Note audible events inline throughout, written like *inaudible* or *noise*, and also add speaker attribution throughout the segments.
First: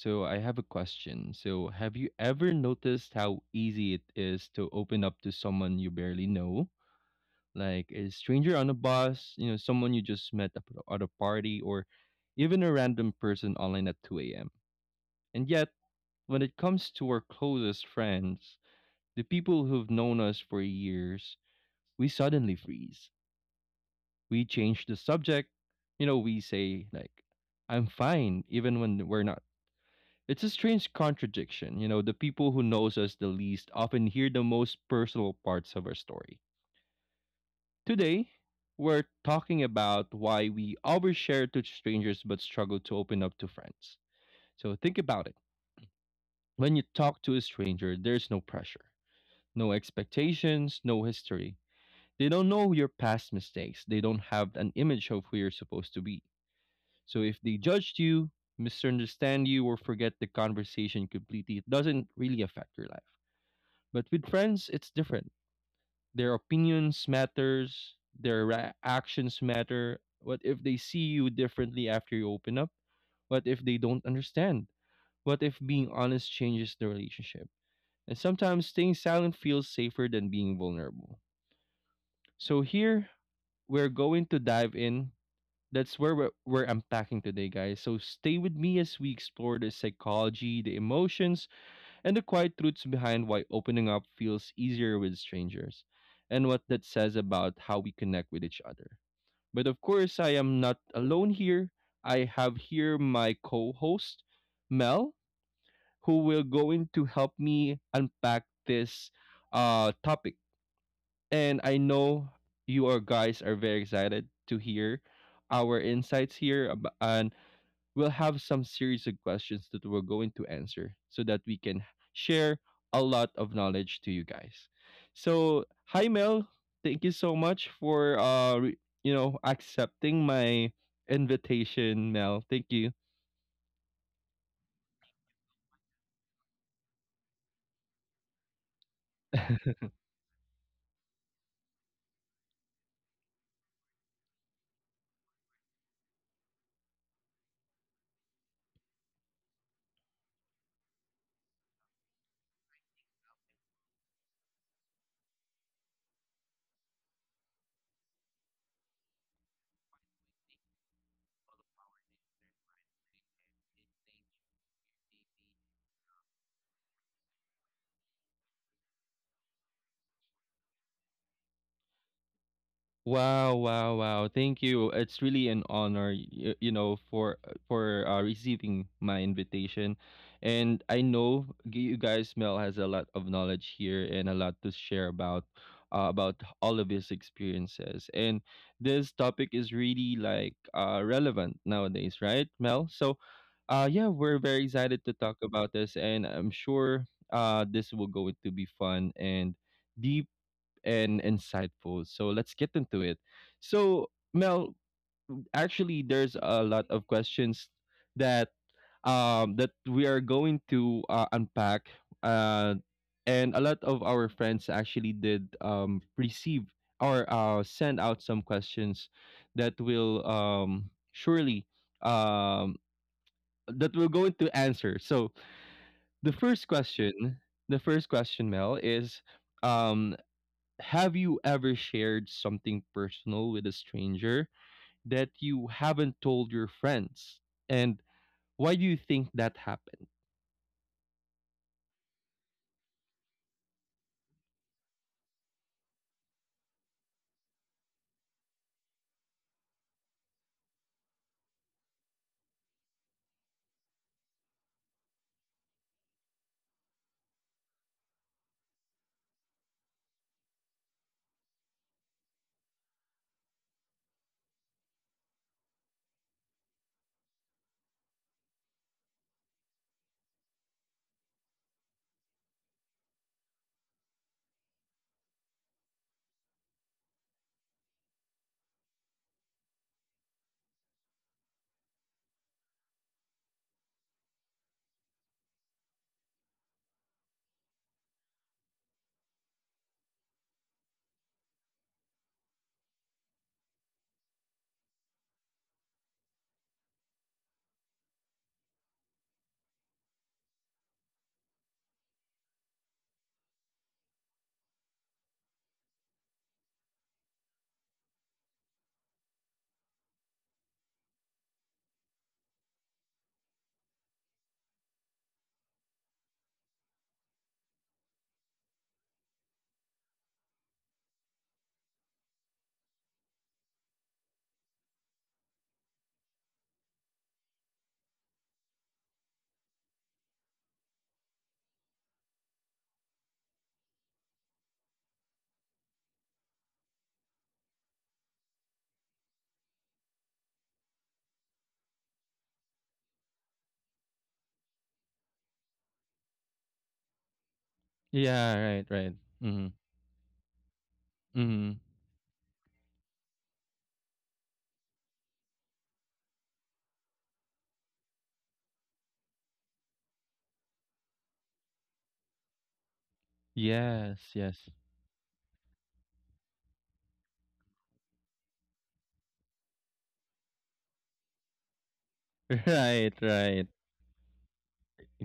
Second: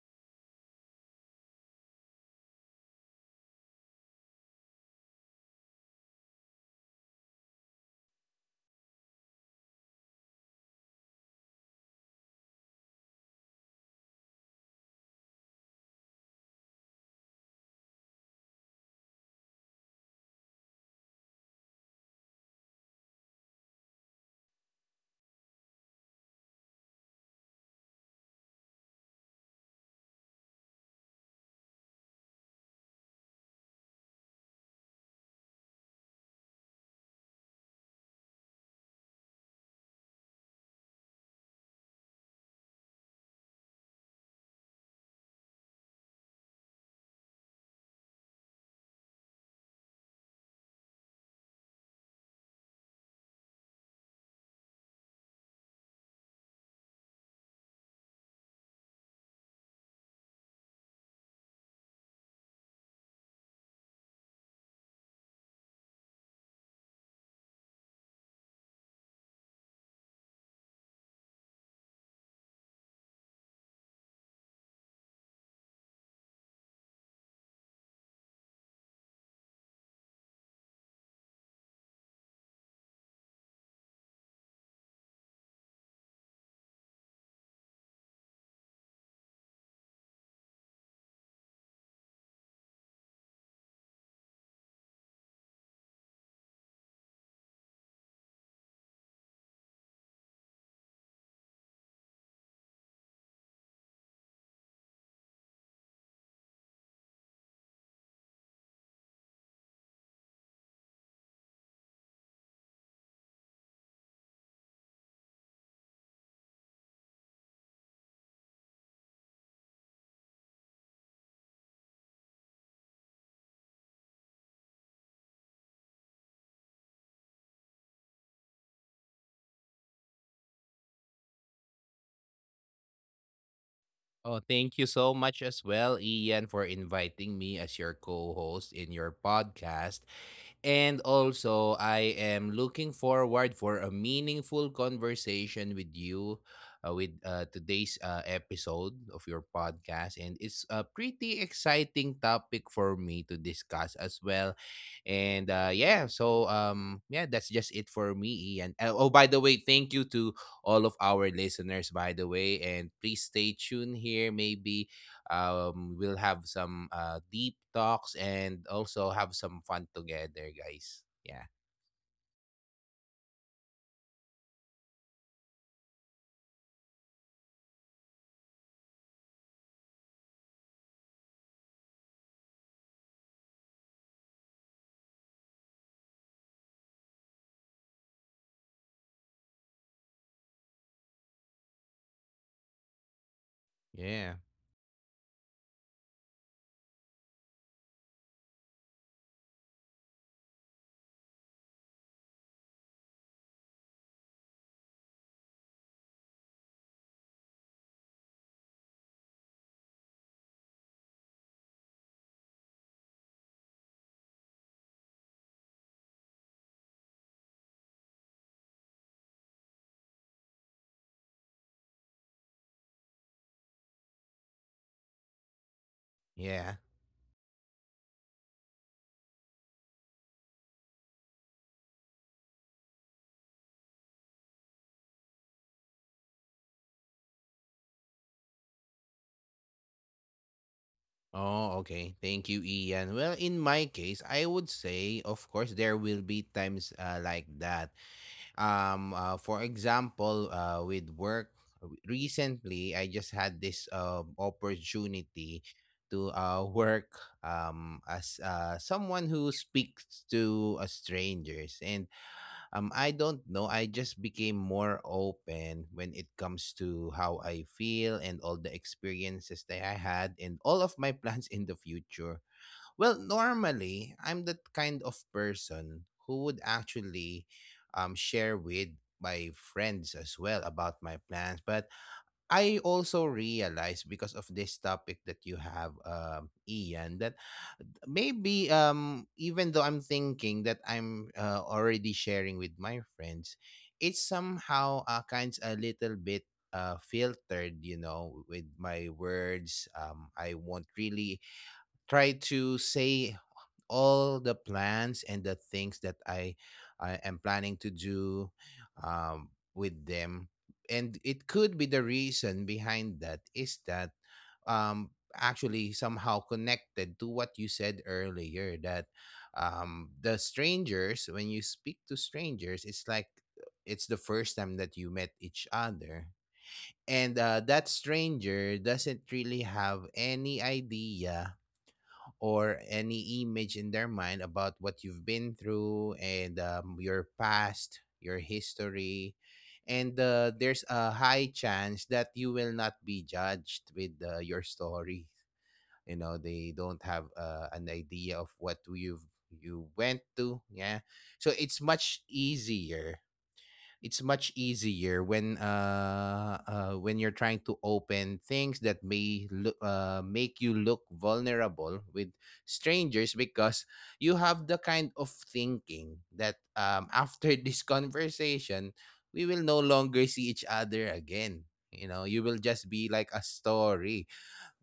Speaker 1: So, I have a question. So, have you ever noticed how easy it is to open up to someone you barely know? Like a stranger on a bus, you know, someone you just met at a party, or even a random person online at 2 a.m. And yet, when it comes to our closest friends, the people who've known us for years, we suddenly freeze. We change the subject. You know, we say, like, I'm fine, even when we're not. It's a strange contradiction. You know, the people who knows us the least often hear the most personal parts of our story. Today, we're talking about why we overshare to strangers but struggle to open up to friends. So think about it. When you talk to a stranger, there's no pressure, no expectations, no history. They don't know your past mistakes. They don't have an image of who you're supposed to be. So if they judged you, misunderstand you, or forget the conversation completely, it doesn't really affect your life. But with friends, it's different. Their opinions matters, actions matter. What if they see you differently after you open up? What if they don't understand? What if being honest changes the relationship? And sometimes staying silent feels safer than being vulnerable. So here we're going to dive in. That's where we're unpacking today, guys. So stay with me as we explore the psychology, the emotions, and the quiet truths behind why opening up feels easier with strangers, and what that says about how we connect with each other. But of course, I am not alone here. I have here my co host, Mel, who will go in to help me unpack this topic. And I know you are guys are very excited to hear our insights here, and we'll have some series of questions that we're going to answer so that we can share a lot of knowledge to you guys. So, hi Mel, thank you so much for accepting my invitation, Mel. Thank you.
Speaker 2: Oh, thank you so much as well, Ian, for inviting me as your co-host in your podcast. And also, I am looking forward for a meaningful conversation with you with today's episode of your podcast. And it's a pretty exciting topic for me to discuss as well. And yeah, so yeah, that's just it for me, Ian. Oh, by the way, thank you to all of our listeners, by the way. And please stay tuned here. Maybe we'll have some deep talks and also have some fun together, guys. Yeah.
Speaker 1: Wow, wow, wow. Thank you. It's really an honor, you know, for receiving my invitation. And I know you guys Mel has a lot of knowledge here and a lot to share about all of his experiences. And this topic is really like relevant nowadays, right, Mel? So, yeah, we're very
Speaker 2: Yeah.
Speaker 1: excited to talk about this and I'm sure this will go to be fun and deep and insightful. So let's get into it. So Mel, actually, there's a lot of questions that we are going to unpack. Uh, and a lot of our friends actually did receive or send out some questions that will surely um that we're going to answer. So the first
Speaker 2: Yeah.
Speaker 1: question, the first question, Mel, is um have you ever shared something personal with a stranger that you haven't told your friends? And why do you think that happened?
Speaker 2: Oh, okay. Thank you, Ian. Well, in my case, I would say, of course, there will be times like that. For example, with work, recently I just had this opportunity to work, as someone who speaks to strangers, and I don't know. I just became more open when it comes to how I feel and all the experiences that I had, and all of my *laughs* plans in the future. Well, normally, I'm that kind of person who would actually share with my friends as well about my plans. But I also realized because of this topic that you have, Ian, that maybe even though I'm thinking that I'm already sharing with my friends, it's somehow kind a little bit filtered, you know, with my words. I won't really try to say all the plans and the things that I am planning to do um, with them. And it could be the reason behind that is that um, actually somehow connected to what you said earlier that the strangers, when you speak to strangers, it's like it's the first time that you met each other. And that stranger doesn't really have any idea or any image in their mind about what you've been through and your past, your history. And there's a high chance that you will not be judged with your story. You know, they don't have an
Speaker 1: Yeah,
Speaker 2: idea of
Speaker 1: right,
Speaker 2: what
Speaker 1: right.
Speaker 2: you've
Speaker 1: Mhm.
Speaker 2: you went to. Yeah,
Speaker 1: Mhm.
Speaker 2: so it's much easier when you're trying to open things that may look make you look vulnerable with strangers,
Speaker 1: Yes,
Speaker 2: because
Speaker 1: yes.
Speaker 2: you have the kind of thinking that after *laughs* this conversation we will no longer see each other again. You
Speaker 1: *laughs*
Speaker 2: know, you will
Speaker 1: Right,
Speaker 2: just be
Speaker 1: right.
Speaker 2: like a story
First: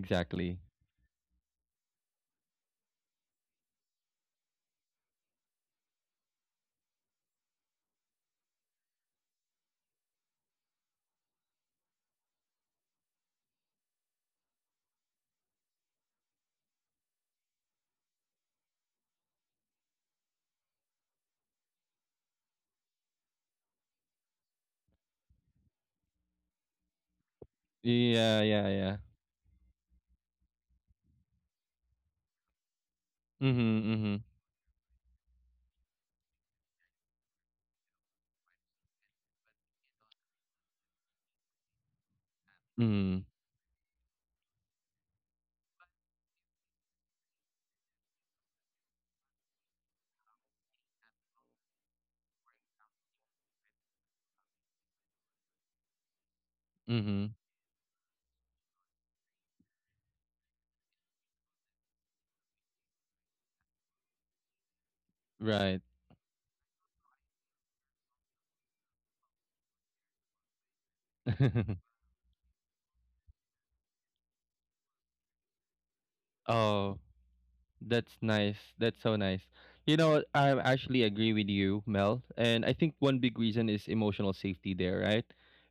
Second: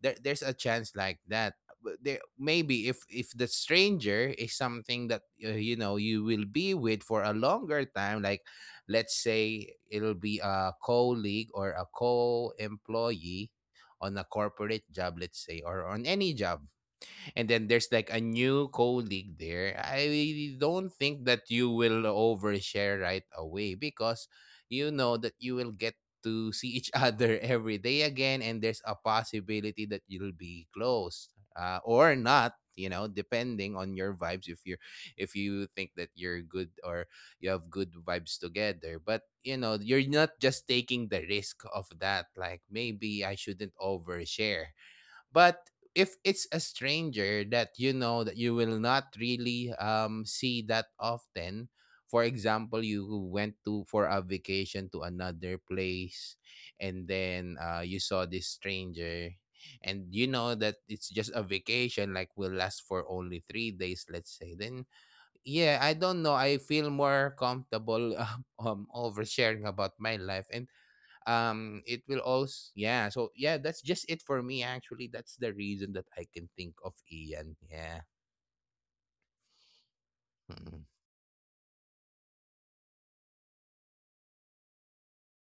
Speaker 2: There's a chance like that. But there, maybe if the stranger is something that, you know, you will be with for a longer time, like let's say it'll be a colleague or a co-employee on a corporate job, let's say, or on any job, and then there's like a new colleague there, I don't think that you will overshare right away because you know that you will get to see each other *laughs* every day again,
Speaker 1: Yeah,
Speaker 2: and
Speaker 1: yeah,
Speaker 2: there's a
Speaker 1: yeah.
Speaker 2: possibility that you'll be close or not, you know, depending
Speaker 1: Mhm,
Speaker 2: on your
Speaker 1: mhm.
Speaker 2: vibes. If you're if you think that you're good or you have good vibes together, but you know you're not, just taking the risk of that, like maybe
Speaker 1: Mhm.
Speaker 2: I shouldn't overshare. But if it's a stranger that you know that you will not really see that often, for example, you went to for a vacation to another place and
Speaker 1: Mhm.
Speaker 2: then you saw this stranger and you know that it's just a vacation like will last for only 3 days, let's say, then
Speaker 1: Right.
Speaker 2: yeah, I don't know, I feel more comfortable *laughs* oversharing about my life, and
Speaker 1: *laughs*
Speaker 2: it will also, yeah. So yeah, that's just it for me. Actually, that's the reason that I can think
Speaker 1: Oh.
Speaker 2: of, Ian. Yeah.
Speaker 1: That's nice. That's so nice. You know, I
Speaker 2: Mm.
Speaker 1: actually agree with you, Mel. And I think one big reason is emotional safety there, right?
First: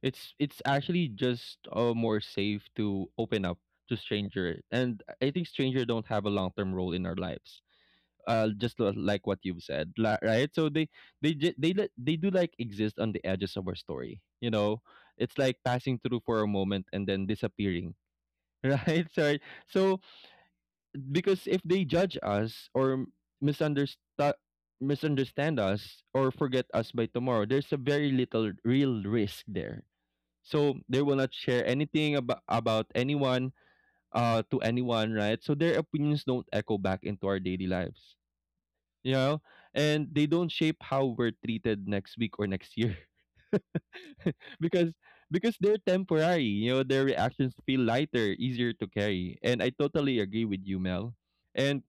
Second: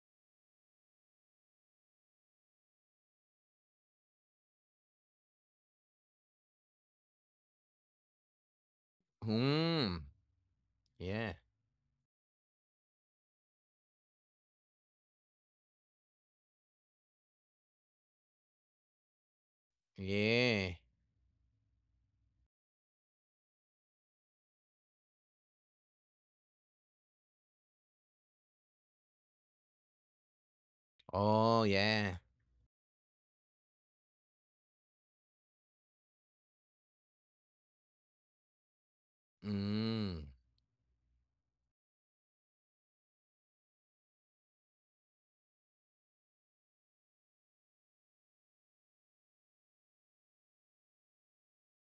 Speaker 1: It's actually just more safe to open up to stranger. And I think stranger don't have a long-term role in our lives. Just like what you've said,
Speaker 2: Mm.
Speaker 1: li- right? So they
Speaker 2: Yeah,
Speaker 1: they ju- they li- they do like exist on the edges of our story, you know? It's like passing through for a moment and then disappearing, *laughs* right? Sorry. So
Speaker 2: yeah.
Speaker 1: because if they judge us or misunderstand misunderstand us or forget us by tomorrow, there's a very little real risk there. So they will not
Speaker 2: Oh
Speaker 1: share
Speaker 2: yeah.
Speaker 1: anything about anyone to anyone, right? So their opinions don't echo back into our daily lives, you know, and
Speaker 2: Mm.
Speaker 1: they don't shape how we're treated next week or next year. *laughs* because because they're temporary, you know, their reactions feel lighter, easier to carry, and I totally agree with you, Mel. And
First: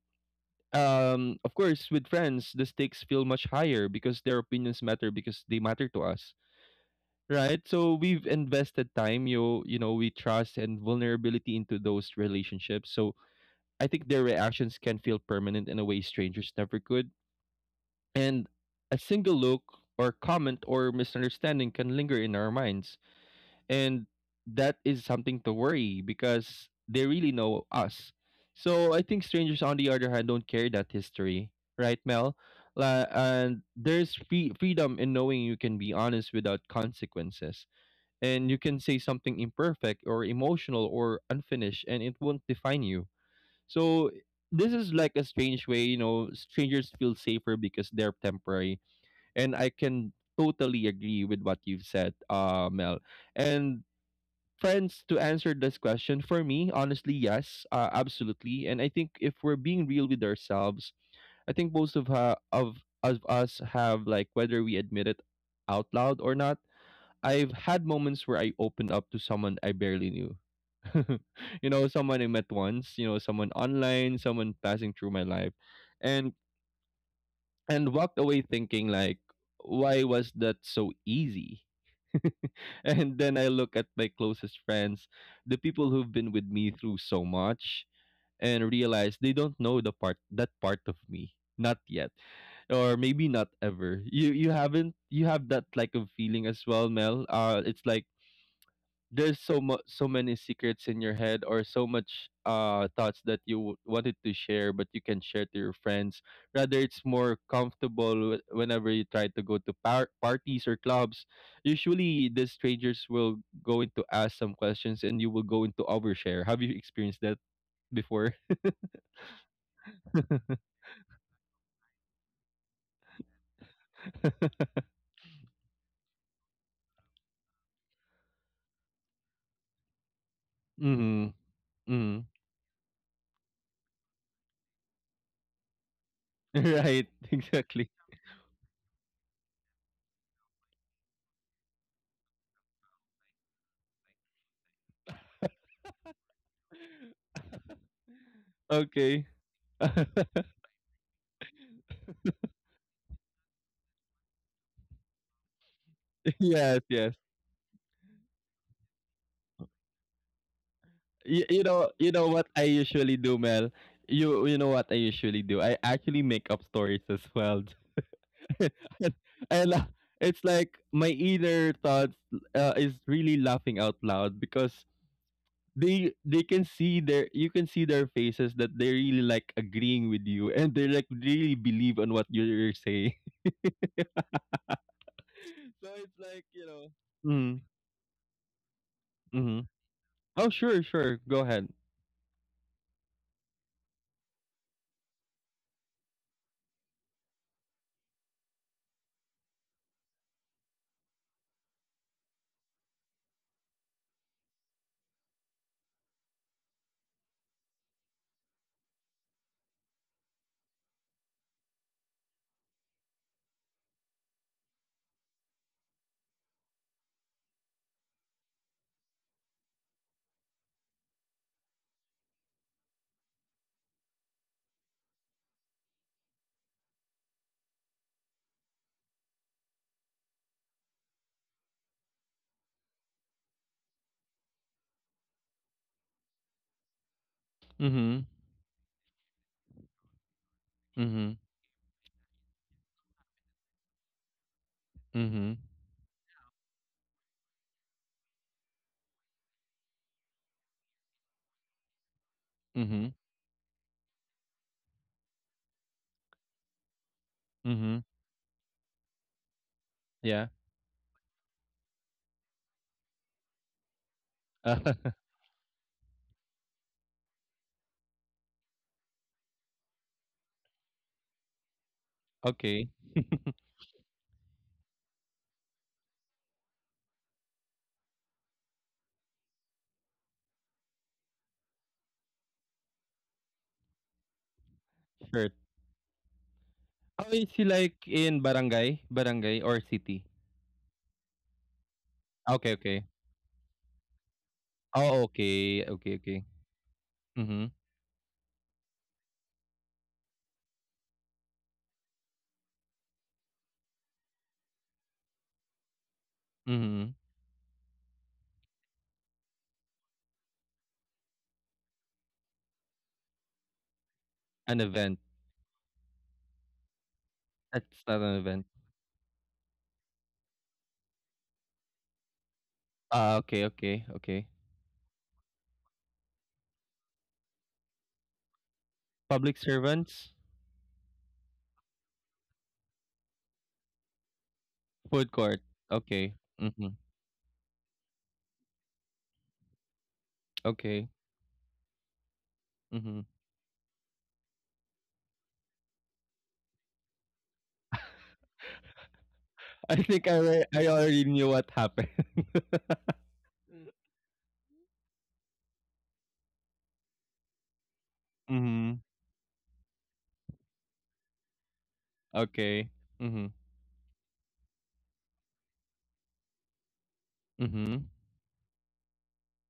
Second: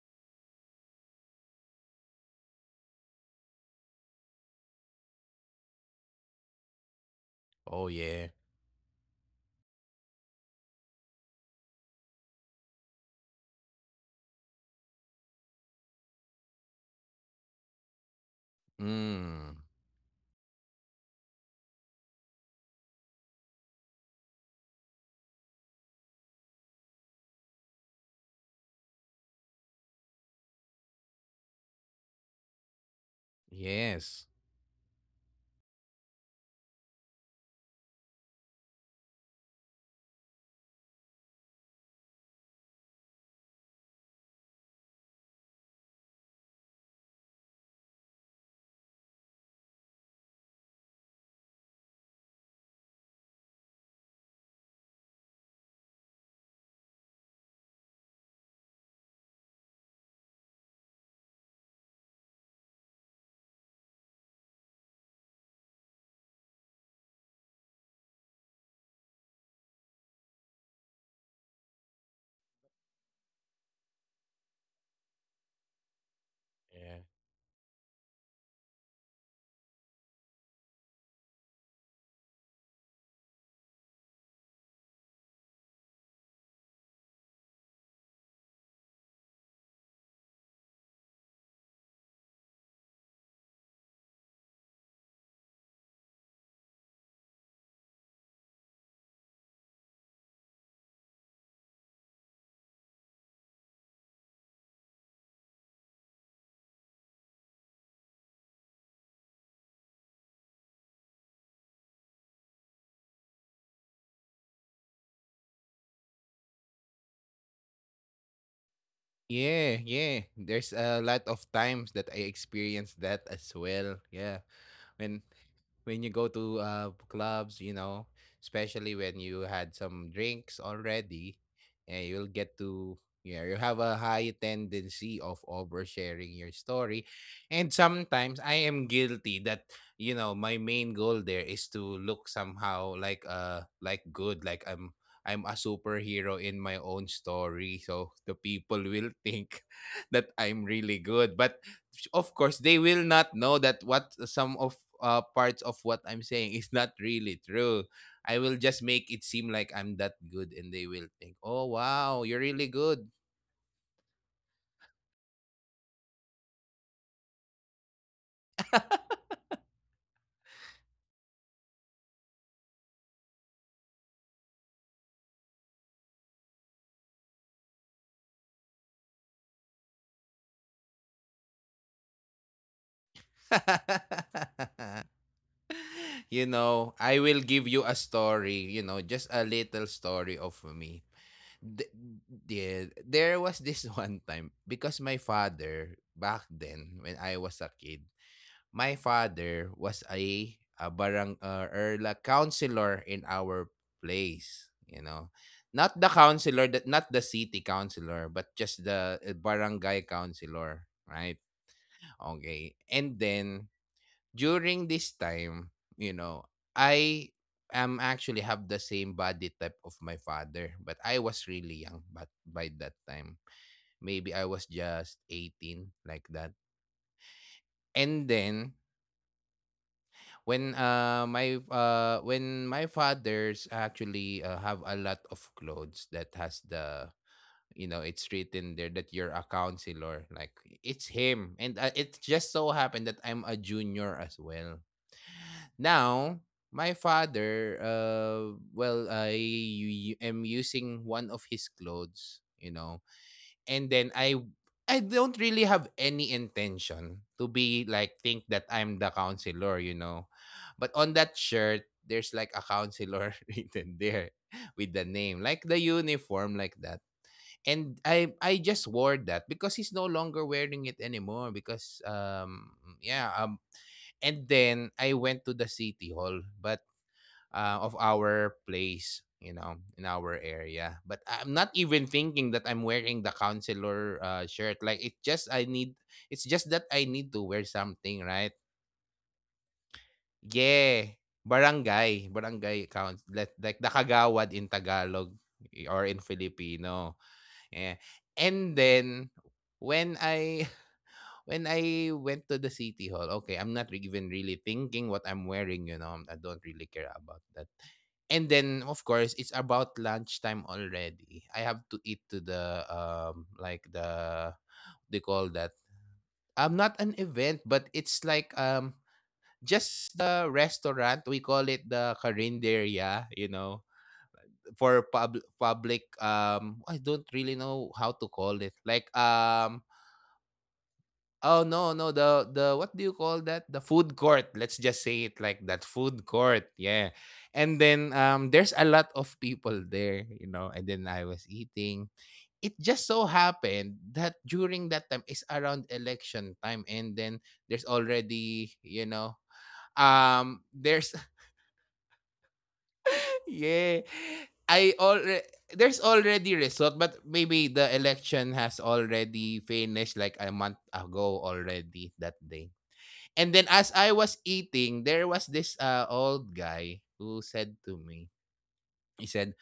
Speaker 1: of course, with friends the stakes feel much higher because their opinions matter because they matter to us, right?
Speaker 2: Oh
Speaker 1: So we've
Speaker 2: yeah.
Speaker 1: invested time you know we trust and vulnerability into those relationships. So I think their reactions can feel permanent in a way strangers never could. And a single
Speaker 2: Mm.
Speaker 1: look or comment or misunderstanding can linger in our minds, and that is something to worry because they really know us. So I think strangers, on the other hand, don't carry that history, right, Mel? And there's
Speaker 2: Yes.
Speaker 1: freedom in knowing you can be honest without consequences, and you can say something imperfect or emotional or unfinished, and it won't define you. So this is like a strange way, you know. Strangers feel safer because they're temporary, and I can totally agree with what you've said, Mel. And friends, to answer this question for me honestly, yes, absolutely. And I think if we're being real with ourselves, I think most of ha- of us have, like, whether we admit it out loud or not, I've had moments where I opened up to someone I barely knew. *laughs* You know, someone I met once, you know, someone online, someone passing through my life, and
Speaker 2: Yeah.
Speaker 1: and walked away thinking, like, why was that so easy? *laughs* And then I look at my closest friends, the people who've been with me through so much, and realize they don't know the part that part of me. Not yet. Or maybe not ever. You haven't you have that like of feeling as well, Mel. Uh, it's like there's so much, so many secrets in your head, or so much thoughts that you wanted to share but you can share to your friends, rather it's more comfortable whenever you try to go to parties or clubs. Usually the strangers will go into ask some questions and you will go into overshare. Have you experienced that before?
Speaker 2: Yeah, yeah. There's
Speaker 1: *laughs*
Speaker 2: a lot of times that I experienced that as well. Yeah. When when you go to clubs, you know, especially when you had some drinks already,
Speaker 1: Mm-hmm.
Speaker 2: and you'll
Speaker 1: Mm-hmm.
Speaker 2: get to yeah, you have a high tendency of oversharing your
Speaker 1: *laughs*
Speaker 2: story.
Speaker 1: Right,
Speaker 2: And
Speaker 1: exactly.
Speaker 2: sometimes I am guilty that, you know, my main goal there is to look somehow like good, like I'm a superhero in my own story.
Speaker 1: *laughs*
Speaker 2: So the people will
Speaker 1: Okay.
Speaker 2: think *laughs* that I'm
Speaker 1: *laughs*
Speaker 2: really good. But of course, they will not know that what some of parts of what I'm saying is not
Speaker 1: Yes, yes.
Speaker 2: really true. I will just make it seem like I'm that good and they will think, oh, wow,
Speaker 1: You
Speaker 2: you're
Speaker 1: know what
Speaker 2: really
Speaker 1: I
Speaker 2: good.
Speaker 1: usually do, Mel. You know what I usually do. I actually make up stories as well. *laughs* and, and it's like my inner thoughts is really laughing out loud because they can see their you can see their faces that they really like agreeing with you and they like really believe on what you're saying.
Speaker 2: *laughs*
Speaker 1: *laughs* So it's
Speaker 2: You
Speaker 1: like, you
Speaker 2: know,
Speaker 1: know.
Speaker 2: I will give
Speaker 1: Mm,
Speaker 2: you a story, you know, just a
Speaker 1: mm-hmm.
Speaker 2: little story of
Speaker 1: Oh, sure,
Speaker 2: me.
Speaker 1: sure, go ahead.
Speaker 2: th- there was this *laughs* one time. Because my father back then when I was a kid, my father was a barang or la counselor in our place, you know. Not the counselor that not the city counselor, but just the barangay counselor, right? Okay. And then during this time, you know, I am actually have the same body type of my father, but I was really young but by that time. Maybe I was just 18 like that. And then when my when my father's actually have a lot of clothes that has the you know
Speaker 1: Mm-hmm.
Speaker 2: it's written there that you're a counselor, like it's
Speaker 1: Mm-hmm.
Speaker 2: him. And it just so happened that I'm a junior as well.
Speaker 1: Mm-hmm.
Speaker 2: Now, my father, well, am using one of his clothes, you know,
Speaker 1: Mm-hmm.
Speaker 2: and then I don't really have any intention to be
Speaker 1: Mm-hmm.
Speaker 2: like think that I'm the counselor, you know,
Speaker 1: Yeah.
Speaker 2: but on that shirt there's like a counselor *laughs* written there with the
Speaker 1: *laughs*
Speaker 2: name, like the uniform, like that. And I just wore that because he's no longer wearing it anymore, because
Speaker 1: Okay.
Speaker 2: yeah.
Speaker 1: *laughs*
Speaker 2: And then I went to the city hall. But of our place, you know, in our area. But I'm not even thinking that I'm wearing the counselor shirt. Like it
Speaker 1: Sure.
Speaker 2: just I need it's just that I
Speaker 1: Oh,
Speaker 2: need to
Speaker 1: is he
Speaker 2: wear
Speaker 1: like
Speaker 2: something,
Speaker 1: in
Speaker 2: right?
Speaker 1: barangay? Barangay or city?
Speaker 2: Yeah. Barangay,
Speaker 1: Okay,
Speaker 2: barangay
Speaker 1: okay.
Speaker 2: counts like the kagawad in
Speaker 1: Oh,
Speaker 2: Tagalog eh,
Speaker 1: okay.
Speaker 2: or
Speaker 1: Okay,
Speaker 2: in
Speaker 1: okay.
Speaker 2: Filipino.
Speaker 1: Mhm,
Speaker 2: Yeah. And then when I when I went to the city hall, okay, I'm not even really thinking what I'm wearing, you know. I don't really care
Speaker 1: mhm.
Speaker 2: about that. And then of course, it's about lunchtime already. I have to eat to the like the
Speaker 1: An
Speaker 2: they
Speaker 1: event.
Speaker 2: call that not an event, but
Speaker 1: That's
Speaker 2: it's
Speaker 1: not an
Speaker 2: like
Speaker 1: event.
Speaker 2: just the restaurant. We call it the Carinderia,
Speaker 1: Ah,
Speaker 2: you
Speaker 1: okay,
Speaker 2: know,
Speaker 1: okay, okay.
Speaker 2: for public I don't really know how to call it. Like
Speaker 1: Public
Speaker 2: um.
Speaker 1: servants?
Speaker 2: Oh no, no, the what do you call that? The food court. Let's just say it
Speaker 1: Food
Speaker 2: like
Speaker 1: court.
Speaker 2: that. Food
Speaker 1: Okay.
Speaker 2: court.
Speaker 1: Mhm.
Speaker 2: Yeah. And then there's a lot of people there, you know,
Speaker 1: Okay.
Speaker 2: and then I was eating. It
Speaker 1: Mhm.
Speaker 2: just so happened that during that time is around election time, and then there's already, you know,
Speaker 1: *laughs* I think I
Speaker 2: there's
Speaker 1: already knew what happened. *laughs*
Speaker 2: *laughs* yeah. I already There's already result, but maybe the election
Speaker 1: Mm.
Speaker 2: has
Speaker 1: Mhm.
Speaker 2: already finished like a month ago already that day.
Speaker 1: Okay. Mhm.
Speaker 2: And then as I was eating, there was this old guy who said
Speaker 1: Mhm.
Speaker 2: to me, he said,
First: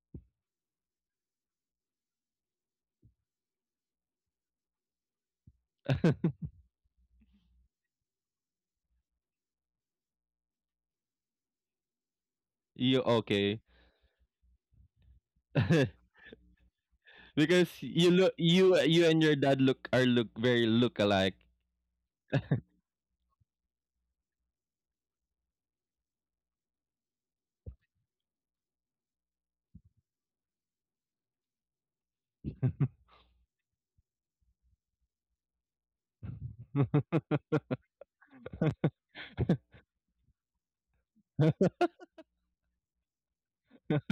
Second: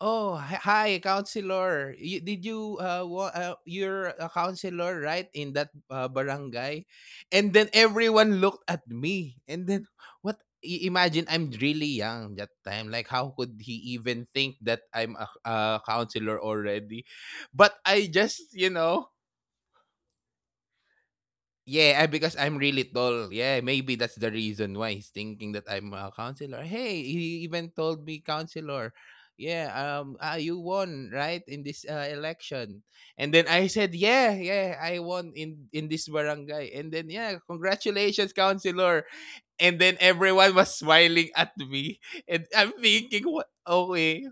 Speaker 2: "Oh, hi, counselor. You, did you you're a counselor, right, in that
Speaker 1: *laughs*
Speaker 2: barangay?" And then everyone looked at me. And then what imagine I'm really young that time. Like
Speaker 1: You
Speaker 2: how could
Speaker 1: okay.
Speaker 2: he even think that I'm a
Speaker 1: *laughs*
Speaker 2: counselor already?
Speaker 1: Because
Speaker 2: But I
Speaker 1: you look
Speaker 2: just, you
Speaker 1: you
Speaker 2: know,
Speaker 1: you and your dad look very look alike.
Speaker 2: yeah, I because I'm really tall. Yeah, maybe that's the reason why he's thinking that I'm a counselor. Hey, he even told me counselor. Yeah, you won right in this election, and then I said, yeah, yeah, I won in this barangay, and then yeah,
Speaker 1: *laughs*
Speaker 2: congratulations, counselor, and then everyone was smiling at me, and I'm thinking, what? Okay,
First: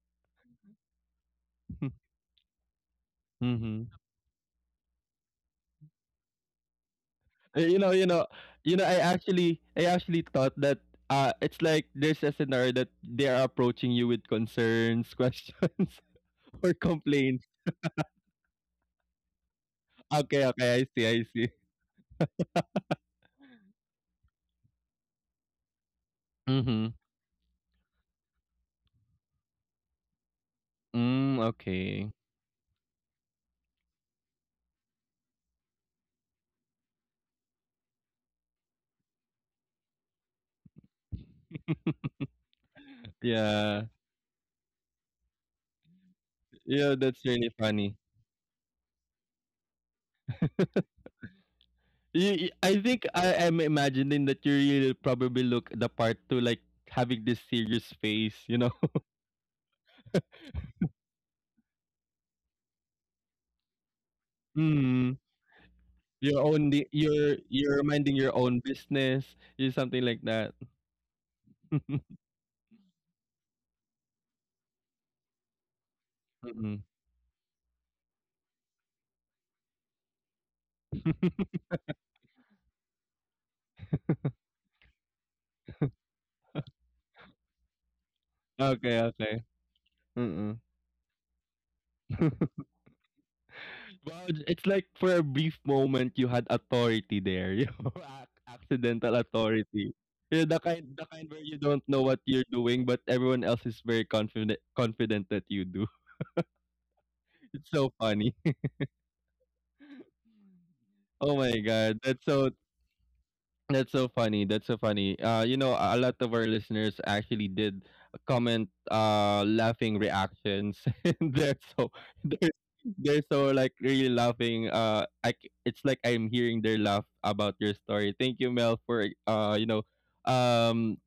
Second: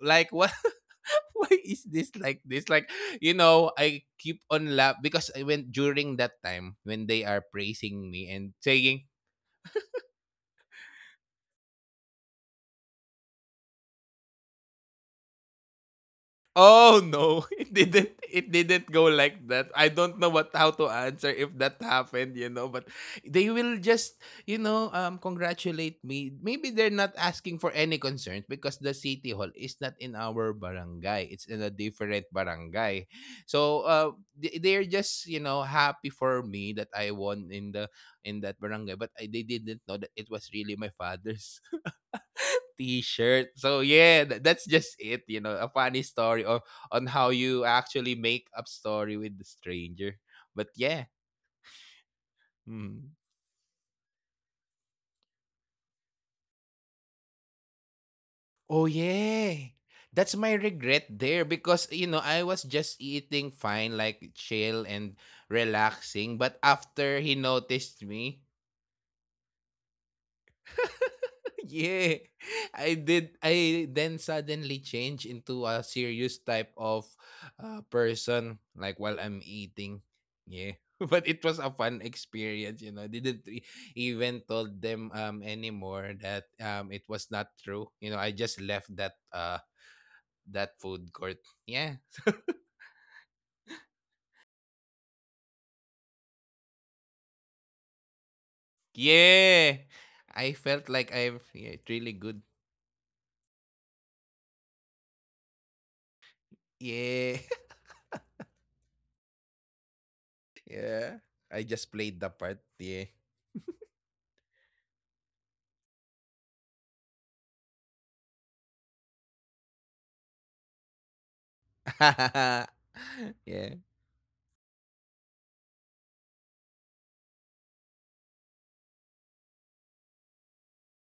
Speaker 2: like what? *laughs* *laughs* Why is this? Like, you know,
Speaker 1: Hmm.
Speaker 2: I keep on laugh because I went during that time when they are
Speaker 1: You know, you
Speaker 2: praising
Speaker 1: know,
Speaker 2: me and
Speaker 1: you know.
Speaker 2: saying,
Speaker 1: I actually thought that it's like there's a scenario that they are approaching you with concerns, *laughs* questions, *laughs* or
Speaker 2: oh
Speaker 1: complaints.
Speaker 2: no, *laughs* it didn't go like that. I don't know
Speaker 1: Okay,
Speaker 2: what
Speaker 1: okay,
Speaker 2: how
Speaker 1: I
Speaker 2: to
Speaker 1: see, I
Speaker 2: answer
Speaker 1: see.
Speaker 2: if that happened, you know, but they will just, you know, congratulate me. Maybe they're
Speaker 1: Mm-hmm.
Speaker 2: not asking for any concerns because the city hall is not in our barangay.
Speaker 1: Mm,
Speaker 2: It's in a
Speaker 1: okay.
Speaker 2: different barangay. So, they're just, you know, happy for me that I won in the in that barangay, but they didn't know that it was really my father's
Speaker 1: *laughs*
Speaker 2: t-shirt. So
Speaker 1: Yeah,
Speaker 2: yeah, that's just it, you know, a funny story of on
Speaker 1: yeah,
Speaker 2: how
Speaker 1: that's really
Speaker 2: you
Speaker 1: funny.
Speaker 2: actually make up story with the stranger. But yeah.
Speaker 1: You- I
Speaker 2: Mm.
Speaker 1: think I am imagining that you really probably look the part to like having this serious face, you
Speaker 2: Oh
Speaker 1: know. *laughs*
Speaker 2: yeah. That's my regret there because you know, I was just eating fine like chill and
Speaker 1: Mm,
Speaker 2: relaxing,
Speaker 1: you're
Speaker 2: but
Speaker 1: only
Speaker 2: after he
Speaker 1: you're
Speaker 2: noticed
Speaker 1: minding your
Speaker 2: me,
Speaker 1: own business, you something like that.
Speaker 2: *laughs* yeah.
Speaker 1: *laughs*
Speaker 2: I then suddenly change into a serious type
Speaker 1: Mm-mm.
Speaker 2: of person like while I'm eating. Yeah. *laughs* But it was a fun experience, you know. I didn't e- even told them anymore that it was not true, you know. I just left
Speaker 1: Okay,
Speaker 2: that
Speaker 1: okay. Mm-mm.
Speaker 2: that food court. Yeah.
Speaker 1: *laughs* Well, it's like for a brief moment you had authority there, you know, *laughs* ac- accidental
Speaker 2: Yeah,
Speaker 1: authority. You're
Speaker 2: I felt
Speaker 1: the
Speaker 2: like
Speaker 1: kind
Speaker 2: I'm,
Speaker 1: where you
Speaker 2: yeah,
Speaker 1: don't know
Speaker 2: really
Speaker 1: what
Speaker 2: good.
Speaker 1: you're doing, but everyone else is very confident that you do.
Speaker 2: Yeah.
Speaker 1: *laughs* It's so funny. *laughs*
Speaker 2: *laughs* Yeah,
Speaker 1: Oh my
Speaker 2: I just
Speaker 1: god,
Speaker 2: played
Speaker 1: that's
Speaker 2: the
Speaker 1: so.
Speaker 2: part. Yeah.
Speaker 1: That's so funny. That's so funny. You know, a lot of our listeners actually did comment laughing reactions. *laughs* And they're so *laughs* they're,
Speaker 2: *laughs*
Speaker 1: they're so like
Speaker 2: Yeah.
Speaker 1: really laughing. It's like I'm hearing their laugh about your story. Thank you, Mel, for you know, um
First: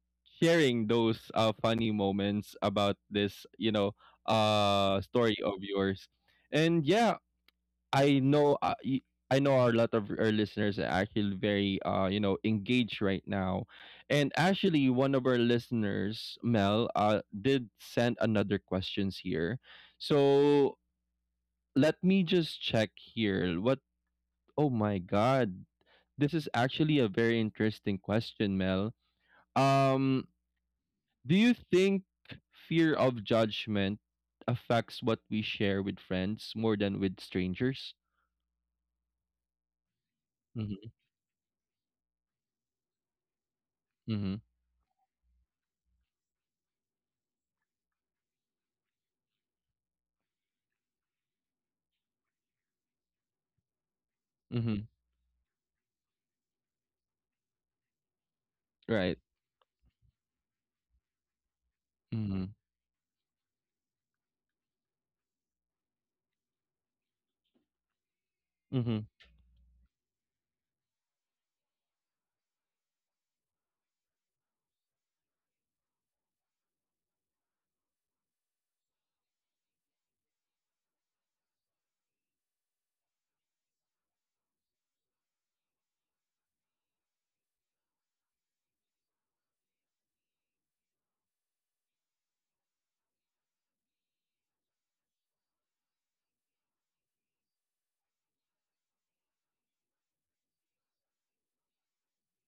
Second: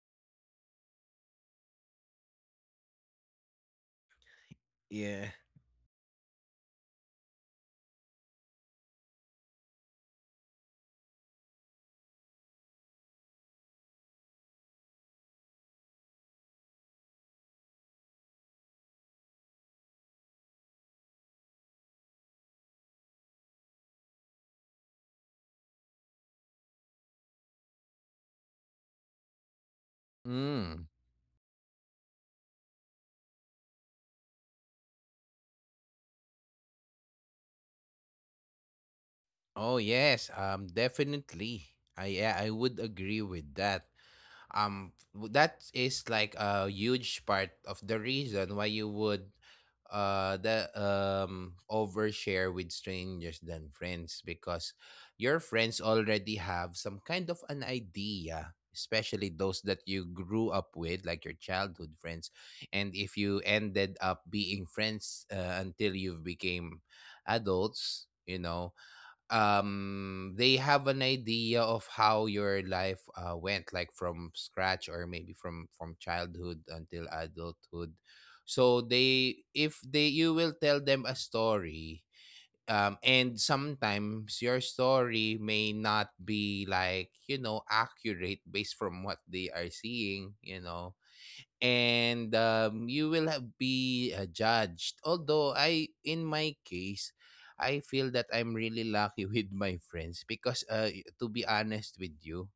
Speaker 1: sharing those funny moments about this, you know,
Speaker 2: Yeah.
Speaker 1: story of yours. And yeah, I know I know a lot of our listeners are actually very you know engaged right now, and actually one of our listeners Mel did send another questions here, so let me just check here. What? Oh my God, this is actually a very interesting question, Mel. Um,
Speaker 2: Mm.
Speaker 1: do you think fear of judgment affects what we share with friends more than with strangers?
Speaker 2: Oh yes,
Speaker 1: Mm-hmm.
Speaker 2: definitely. I, yeah, I would agree with that.
Speaker 1: Mm-hmm.
Speaker 2: That is like a huge part of the reason why you would the overshare with strangers than friends, because your friends already have some kind of an idea,
Speaker 1: Right.
Speaker 2: especially those that you grew up with like your childhood friends.
Speaker 1: Mhm.
Speaker 2: And if you ended up being friends until you became adults, you know,
Speaker 1: Mhm.
Speaker 2: they have an idea of how your life went, like from scratch, or maybe from childhood until adulthood. So they, if they, you will tell them a story, and sometimes your story may not be, like, you know, accurate based from what they are seeing, you know. And you will have be, judged. Although I, in my case, I feel that I'm really lucky *laughs* with my friends because, y- to be honest with you,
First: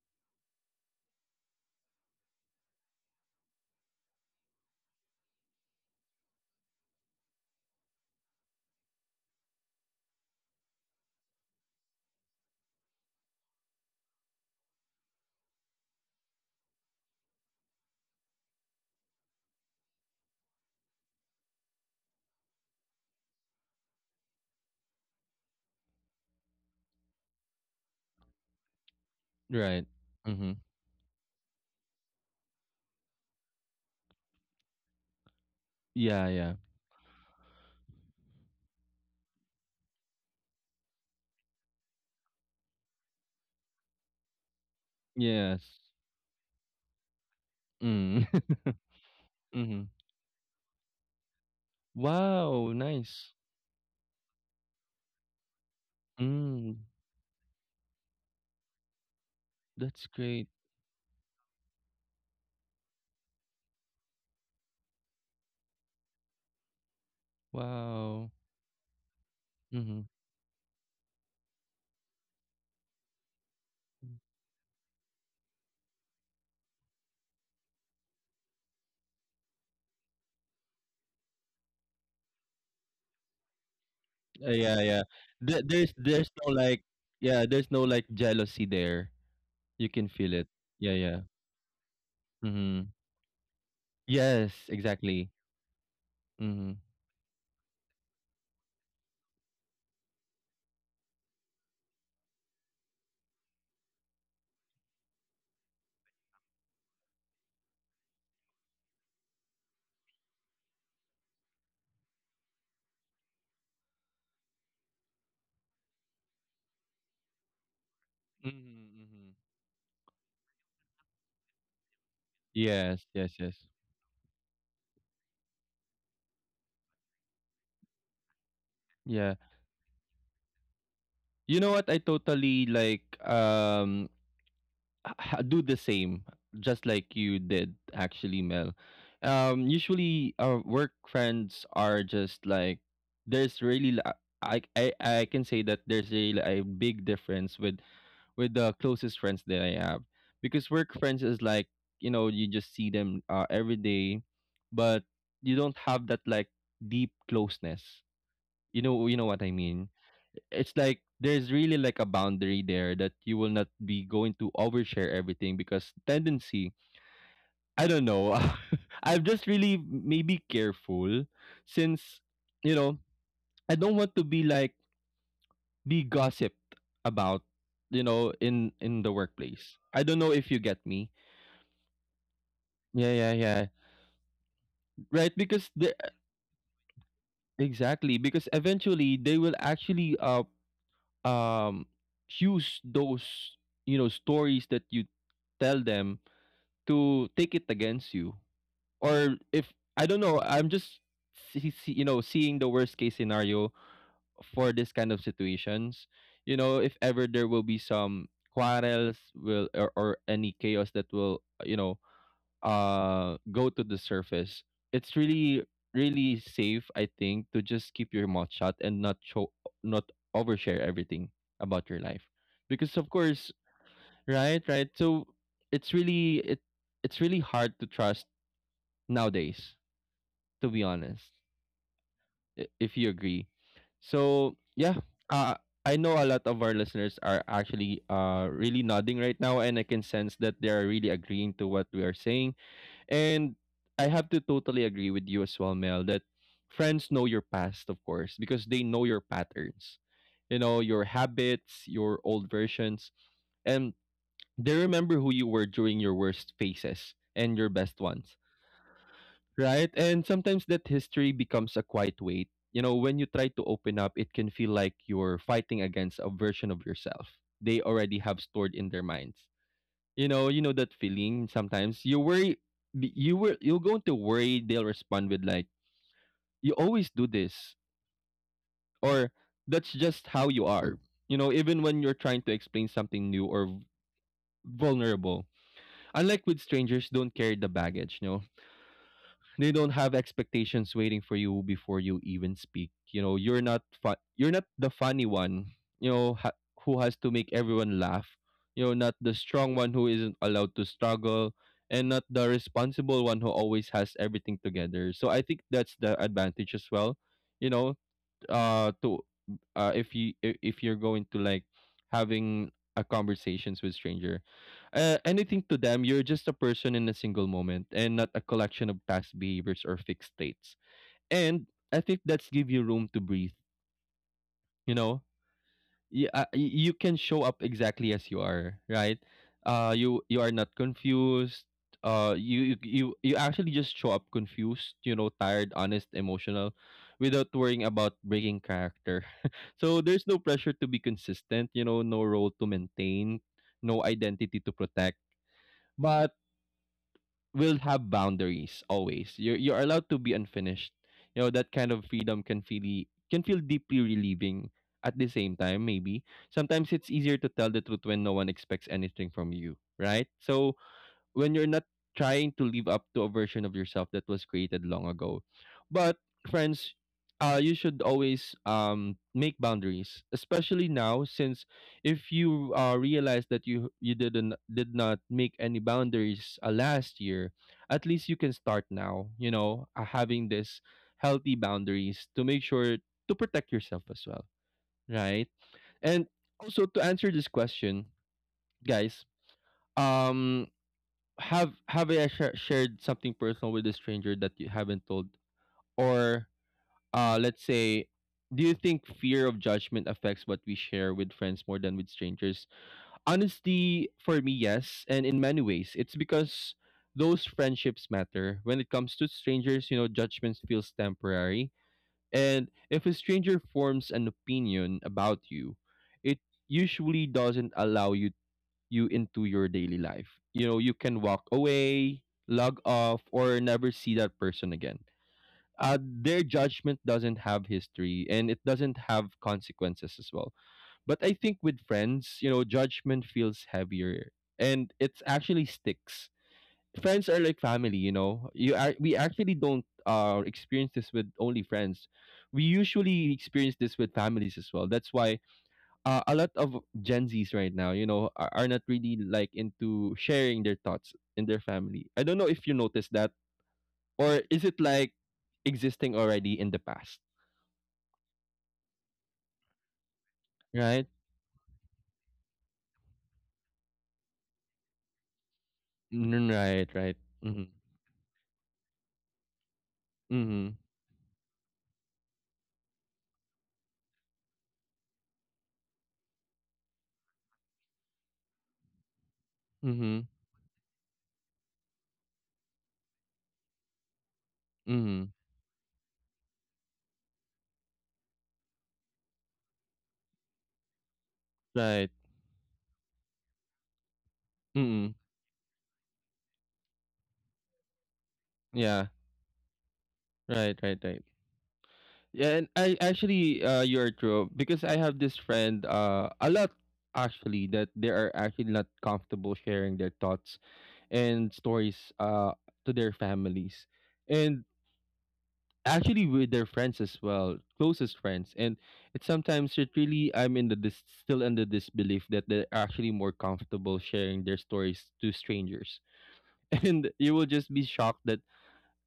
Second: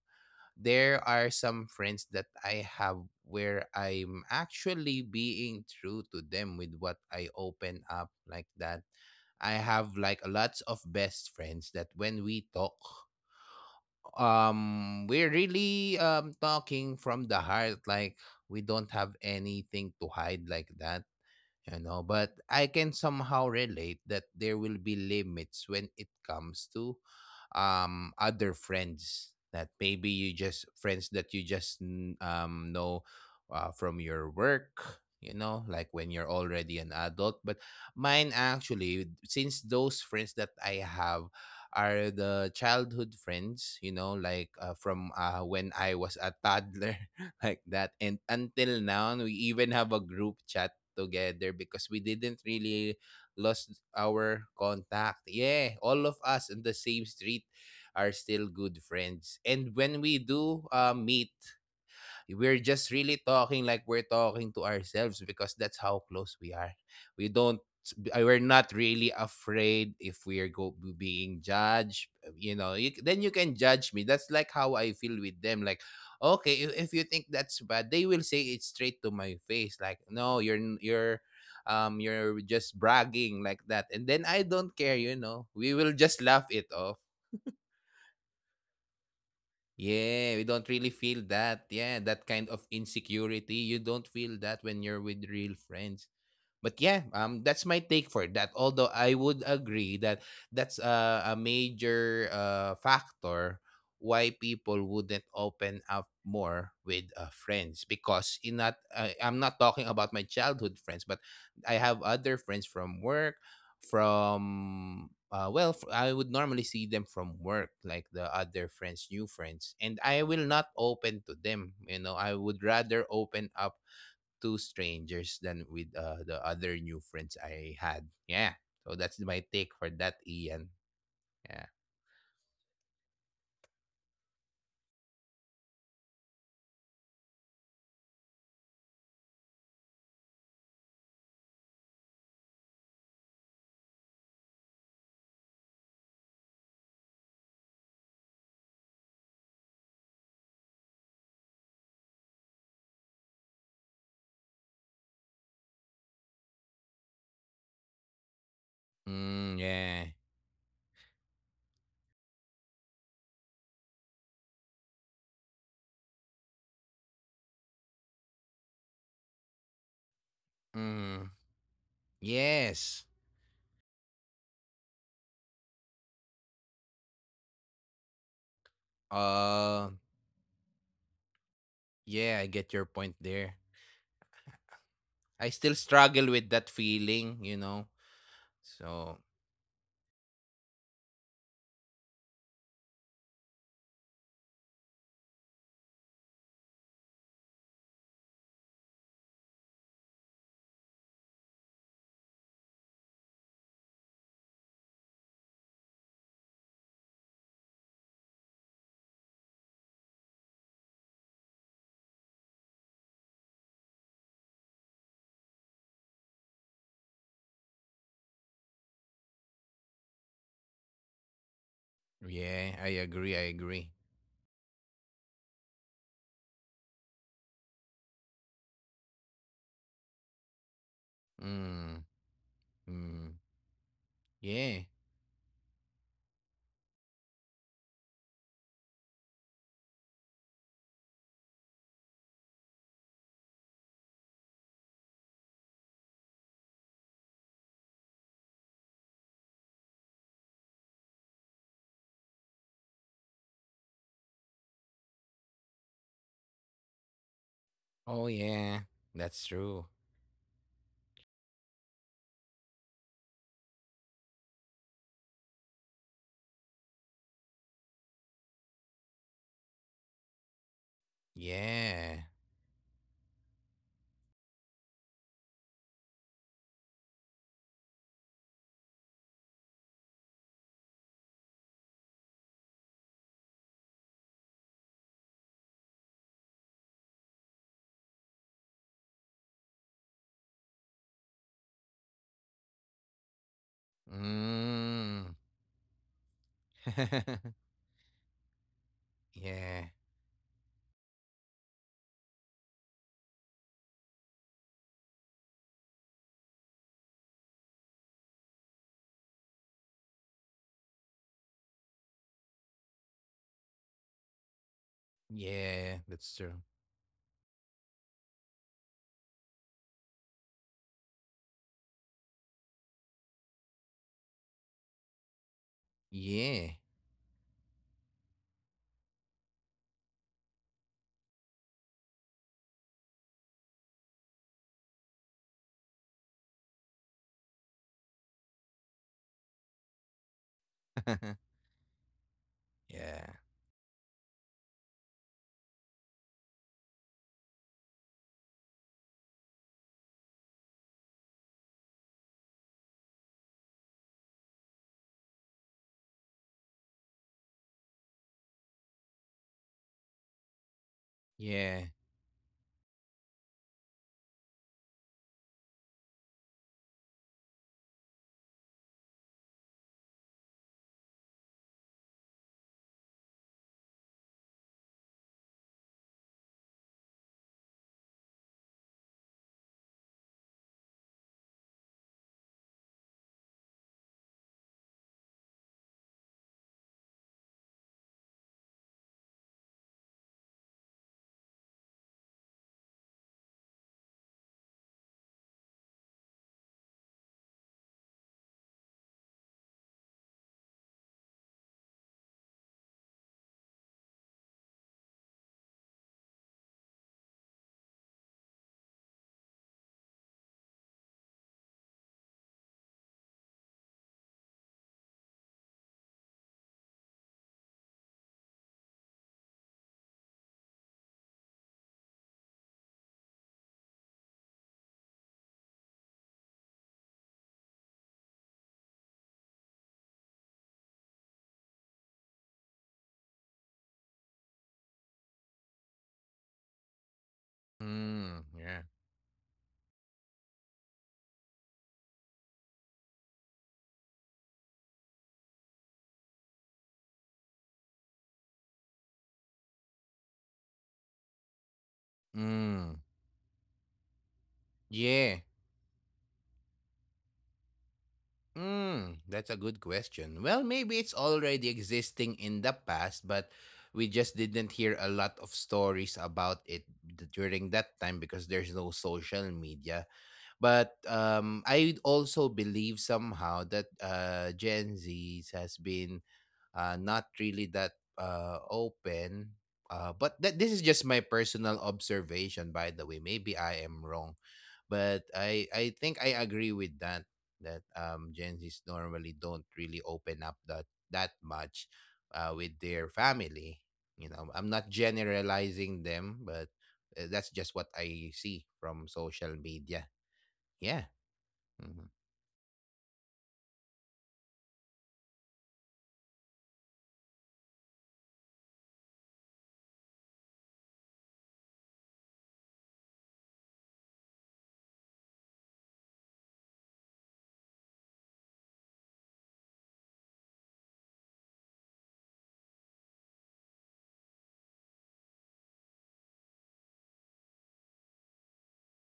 Speaker 2: there are some friends that I have where I'm actually being true to them with what I open up like that. I have like lots of best friends that when we talk. Um, we're really talking from the heart, like we don't have anything to hide like that, you know. But I can somehow relate that there will be limits when it comes to other friends that
Speaker 1: Right.
Speaker 2: maybe you
Speaker 1: Mhm.
Speaker 2: just friends that you just know from your work, you know, like when
Speaker 1: Yeah,
Speaker 2: you're
Speaker 1: yeah.
Speaker 2: already an adult. But mine actually, since those friends that I have are the childhood friends, you know, like from,
Speaker 1: Yes.
Speaker 2: when I was a toddler *laughs* like that,
Speaker 1: Mm.
Speaker 2: and
Speaker 1: *laughs*
Speaker 2: until now we even
Speaker 1: Mhm.
Speaker 2: have a group chat together because we didn't
Speaker 1: Wow,
Speaker 2: really
Speaker 1: nice.
Speaker 2: lost our contact. Yeah, all of us in the
Speaker 1: Mm,
Speaker 2: same street are still good friends. And
Speaker 1: that's
Speaker 2: when we
Speaker 1: great.
Speaker 2: do, meet, we're just really talking like we're talking to ourselves because that's how close we are. We don't—
Speaker 1: Wow.
Speaker 2: I- we're not really afraid
Speaker 1: Mhm.
Speaker 2: if we're go being judged. Uh, you know, you, then you can judge me. That's like how I feel with them. Like, okay, if you think that's bad, they will say it straight to my face like, no, you're n- you're just bragging like that. And then I don't
Speaker 1: Yeah, yeah.
Speaker 2: care, you know,
Speaker 1: There,
Speaker 2: we
Speaker 1: there's
Speaker 2: will just
Speaker 1: there's
Speaker 2: laugh it off.
Speaker 1: yeah, there's no like jealousy there. You can feel
Speaker 2: Yeah,
Speaker 1: it.
Speaker 2: we don't
Speaker 1: Yeah,
Speaker 2: really
Speaker 1: yeah.
Speaker 2: feel that. Yeah, that kind of
Speaker 1: Mhm.
Speaker 2: insecurity. You don't feel
Speaker 1: Yes,
Speaker 2: that when you're
Speaker 1: exactly.
Speaker 2: with real friends.
Speaker 1: Mhm.
Speaker 2: But yeah, that's my take for that. Although I would agree that that's a major factor why people wouldn't open up more with friends. Because in not I'm not talking about my childhood friends, but I have other friends from work, from, well, f- I would normally see them from work, like the
Speaker 1: Mhm.
Speaker 2: other friends, new
Speaker 1: Mhm.
Speaker 2: friends, and I will not open to them. You know, I would rather
Speaker 1: Yes, yes,
Speaker 2: open
Speaker 1: yes.
Speaker 2: up to strangers than with, the other new friends I had. Yeah. So that's
Speaker 1: Yeah.
Speaker 2: my take for that, Ian.
Speaker 1: You
Speaker 2: Yeah.
Speaker 1: know what? I totally like do the same, just like you did actually, Mel. Usually our work friends are just like there's really li- I can say that there's really a big difference with the closest friends that I have, because work friends is like, you know, you just see them every day, but you don't have that like deep closeness. You know, you know what I
Speaker 2: Mm,
Speaker 1: mean?
Speaker 2: yeah.
Speaker 1: It's like there's really like a boundary there that you will not be going to overshare everything because tendency, I don't know, *laughs* I'm just really maybe careful
Speaker 2: Mm,
Speaker 1: since, you know,
Speaker 2: yes.
Speaker 1: I don't want to be like be gossiped about, you know, in the workplace.
Speaker 2: Uh,
Speaker 1: I don't know if you get me.
Speaker 2: yeah, I get your
Speaker 1: Yeah,
Speaker 2: point
Speaker 1: yeah,
Speaker 2: there.
Speaker 1: yeah. Right,
Speaker 2: I
Speaker 1: because
Speaker 2: still
Speaker 1: the...
Speaker 2: struggle with that feeling, you know.
Speaker 1: Exactly because eventually
Speaker 2: So,
Speaker 1: they will actually um use those, you know, stories that you tell them to take it against you, or if, I don't know, I'm just you know, seeing the worst case scenario for this kind of situations. You know, if ever there will be some quarrels will or any chaos that will, you know, go to the surface, it's really, really safe, I think, to just keep your mouth shut and not overshare everything about your life,
Speaker 2: yeah, I
Speaker 1: because of
Speaker 2: agree.
Speaker 1: course.
Speaker 2: I agree.
Speaker 1: Right, right. So it's really it it's really hard to trust nowadays, to be honest,
Speaker 2: Mm,
Speaker 1: if you
Speaker 2: mm,
Speaker 1: agree. So
Speaker 2: yeah.
Speaker 1: yeah, uh, I know a lot of our listeners are actually really nodding right now, and I can sense that they are really agreeing to what we are saying. And I have to totally agree with you as well, Mel, that friends know your past, of course, because they know your patterns, you know, your habits, your old versions, and they remember who you were during your worst phases and your best
Speaker 2: Oh,
Speaker 1: ones,
Speaker 2: yeah. That's true.
Speaker 1: right? And sometimes that history becomes a quiet weight. You know, when you try to open up, it can feel like you're fighting against a version of yourself they already have stored in their minds. You know that feeling, sometimes you
Speaker 2: Yeah.
Speaker 1: worry, you're going to worry they'll respond with like, "You always do this," or, "That's just how you are." You know, even when you're trying to explain something new or vulnerable, unlike with strangers, don't carry the baggage. No, they don't have expectations waiting for you before you even speak. You know, you're not the funny
Speaker 2: Mm.
Speaker 1: one, you know, who has to make
Speaker 2: *laughs*
Speaker 1: everyone laugh. You're not the strong
Speaker 2: Yeah.
Speaker 1: one who isn't allowed to struggle, and not the responsible one who always has everything together. So I think that's the advantage as well. You know, to if you're going to like having a conversations with stranger, anything to
Speaker 2: Yeah.
Speaker 1: them, you're
Speaker 2: That's
Speaker 1: just
Speaker 2: true.
Speaker 1: a person in a single moment and not a collection of past behaviors or fixed states, and I think that's give you room to breathe, you know. Yeah,
Speaker 2: Yeah.
Speaker 1: you can show up exactly as you are, right? You are not confused. Uh, you you you you actually just show up confused, you know, tired, honest, emotional, without worrying about breaking character. *laughs* So there's no pressure to be
Speaker 2: *laughs*
Speaker 1: consistent, you know, no role to
Speaker 2: Yeah.
Speaker 1: maintain, no identity to protect. But will have boundaries always. You're allowed to be unfinished. You know, that kind of freedom can feel deeply relieving. At the same time, maybe sometimes it's easier to tell the truth when no one expects anything from you, right? So when you're
Speaker 2: Yeah.
Speaker 1: not trying to live up to a version of yourself that was created long ago. But friends, you should always make boundaries, especially now, since if you realize that you did not make any boundaries last year, at least you can start now. You know, having this healthy boundaries to make sure to protect yourself as well, right? And also, to answer this question, guys. Um, have you shared something personal with a stranger that you haven't told, or let's say, do you think fear of judgment affects what we share with friends more than with strangers? Honestly, for me, yes. And in many ways, it's because those friendships matter. When it comes to strangers, you know, judgments feels temporary, and if a stranger forms an opinion about you, it usually doesn't allow you into your daily life. You know, you can walk away, log off, or never see that person again. Their judgment doesn't have history, and it doesn't have consequences as well. But I think with friends, you know, judgment feels heavier, and it's actually sticks. Friends are like family, you
Speaker 2: Mm,
Speaker 1: know.
Speaker 2: yeah.
Speaker 1: We actually don't experience this with only friends. We usually experience this with families as well. That's why a lot of Gen Zs right now, you know, are not really like into sharing their thoughts in their family. I don't know if you
Speaker 2: Mm,
Speaker 1: noticed that, or is it like
Speaker 2: yeah.
Speaker 1: existing already in the past,
Speaker 2: Mm, that's a good question. Well, maybe it's
Speaker 1: right?
Speaker 2: already existing in the past, but we just didn't hear a lot of stories about
Speaker 1: Mm.
Speaker 2: it
Speaker 1: Right, right.
Speaker 2: during
Speaker 1: Mm-hmm.
Speaker 2: that time because there's no social media.
Speaker 1: Mm-hmm.
Speaker 2: But I also believe somehow that Gen Z has been, not really that, open. But
Speaker 1: Mm-hmm.
Speaker 2: that this is just my personal observation, by the way. Maybe I am wrong, but
Speaker 1: Mm-hmm.
Speaker 2: I think I agree with that. That Gen Zs normally don't really open up that much
Speaker 1: Right.
Speaker 2: with their family. You know, I'm not
Speaker 1: Mm-hmm.
Speaker 2: generalizing them, but that's just what I see from
Speaker 1: Yeah.
Speaker 2: social media.
Speaker 1: Right, right,
Speaker 2: Yeah.
Speaker 1: right.
Speaker 2: Mhm.
Speaker 1: Yeah, and I actually, you're true, because I have this friend, a lot actually, that they are actually not comfortable sharing their thoughts and stories to their families, and actually with their friends as well, closest friends. And it's sometimes it really, I'm in the still under this belief that they're actually more comfortable sharing their stories to strangers. *laughs* And you will just be shocked that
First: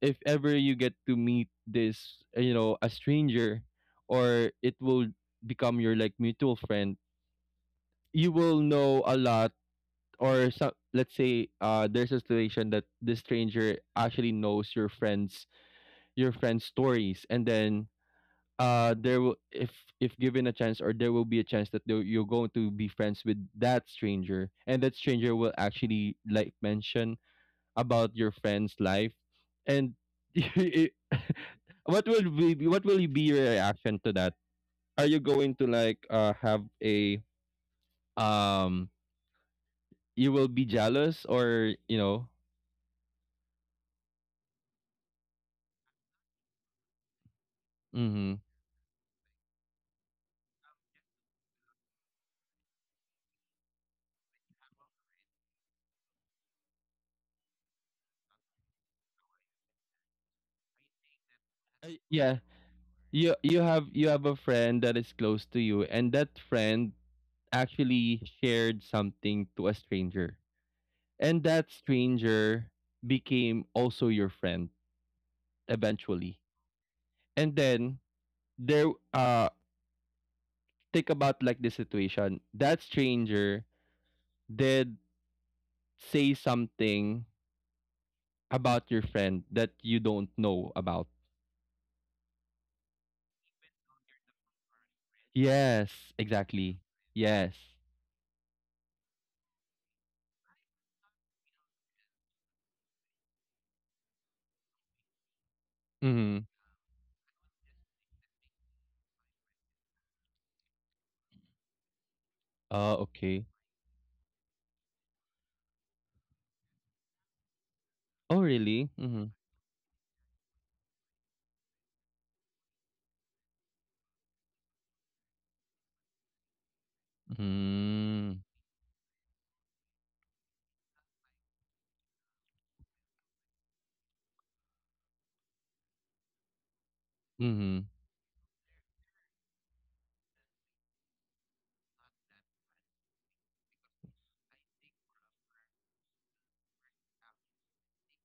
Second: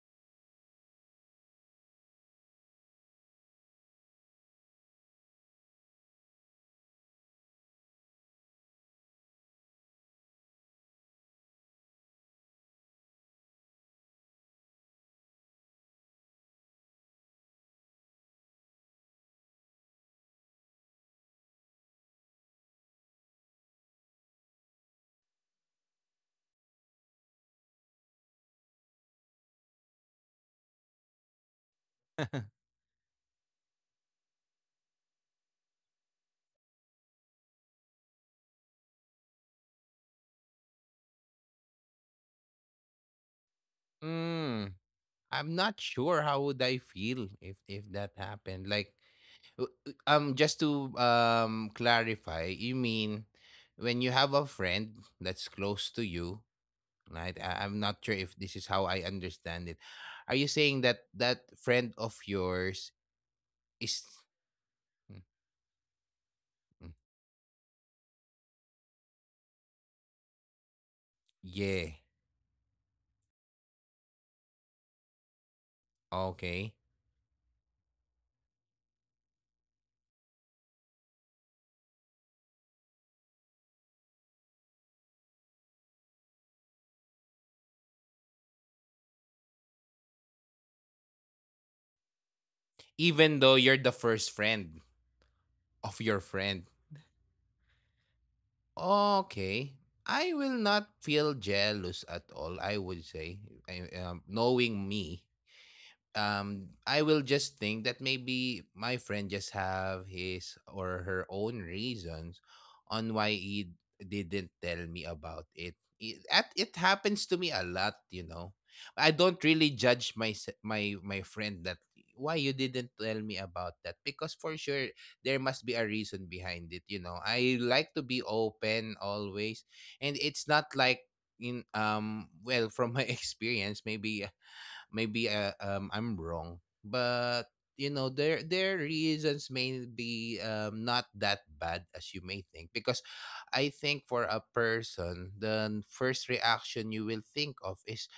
Speaker 1: if ever you get to meet this, you know, a stranger, or it will become your like mutual friend, you will know a lot. Or some, let's say, there's a situation that this stranger actually knows your friends, your friends stories, and then, there will if given a chance, or there will be a chance that, you're going to be friends with that stranger, and that stranger will actually like mention about your friend's life, and *laughs* it- *laughs* what will be your reaction to that? Are you going to like have a... um you will be jealous, or you know?
Speaker 2: *laughs* Mm, I'm not sure how would I feel if that
Speaker 1: Mm-hmm.
Speaker 2: happened. Like— just to clarify, you mean when you have a friend that's close to you, right? I'm not sure if this is how I understand it. Are you saying that that friend of
Speaker 1: Yeah,
Speaker 2: yours is?
Speaker 1: you have a friend that is
Speaker 2: Mm,
Speaker 1: close to you, and that
Speaker 2: mm.
Speaker 1: friend actually shared something to a stranger, and that
Speaker 2: Yeah.
Speaker 1: stranger became also your friend eventually,
Speaker 2: Okay.
Speaker 1: and then there, think about like the situation that stranger did say something about your friend that you don't know about.
Speaker 2: Even though you're the first friend
Speaker 1: Yes,
Speaker 2: of your friend.
Speaker 1: exactly, yes.
Speaker 2: Okay. I will not feel jealous at all. I would say, I, knowing me,
Speaker 1: Mm-hmm.
Speaker 2: I will just think that maybe my friend just have his or her own reasons
Speaker 1: Oh,
Speaker 2: on why
Speaker 1: okay.
Speaker 2: he didn't tell me about it. It, at- it happens to me a lot, you
Speaker 1: Oh,
Speaker 2: know.
Speaker 1: really.
Speaker 2: I
Speaker 1: Mm-hmm.
Speaker 2: don't really judge my my friend that why you didn't tell me about that, because for sure there must be a reason behind it, you know. I like to be
Speaker 1: Mm.
Speaker 2: open always, and it's not like in well from my *laughs* experience maybe. Maybe I'm wrong, but
Speaker 1: Mhm.
Speaker 2: you know their reasons may be not that bad as you may think. Because I think for a person, the first reaction you will think of is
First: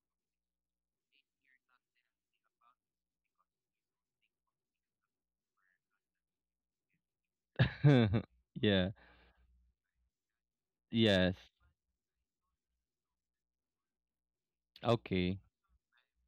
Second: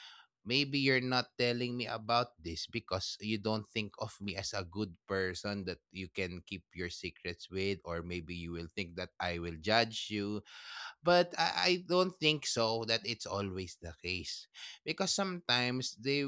Speaker 2: maybe you're not telling me about this because you don't think of me as a good person that you can keep your secrets with, or
Speaker 1: *laughs*
Speaker 2: maybe you will
Speaker 1: Yeah.
Speaker 2: think that I will judge you. But
Speaker 1: Yes.
Speaker 2: I don't think so that it's always the case, because
Speaker 1: Okay.
Speaker 2: sometimes they—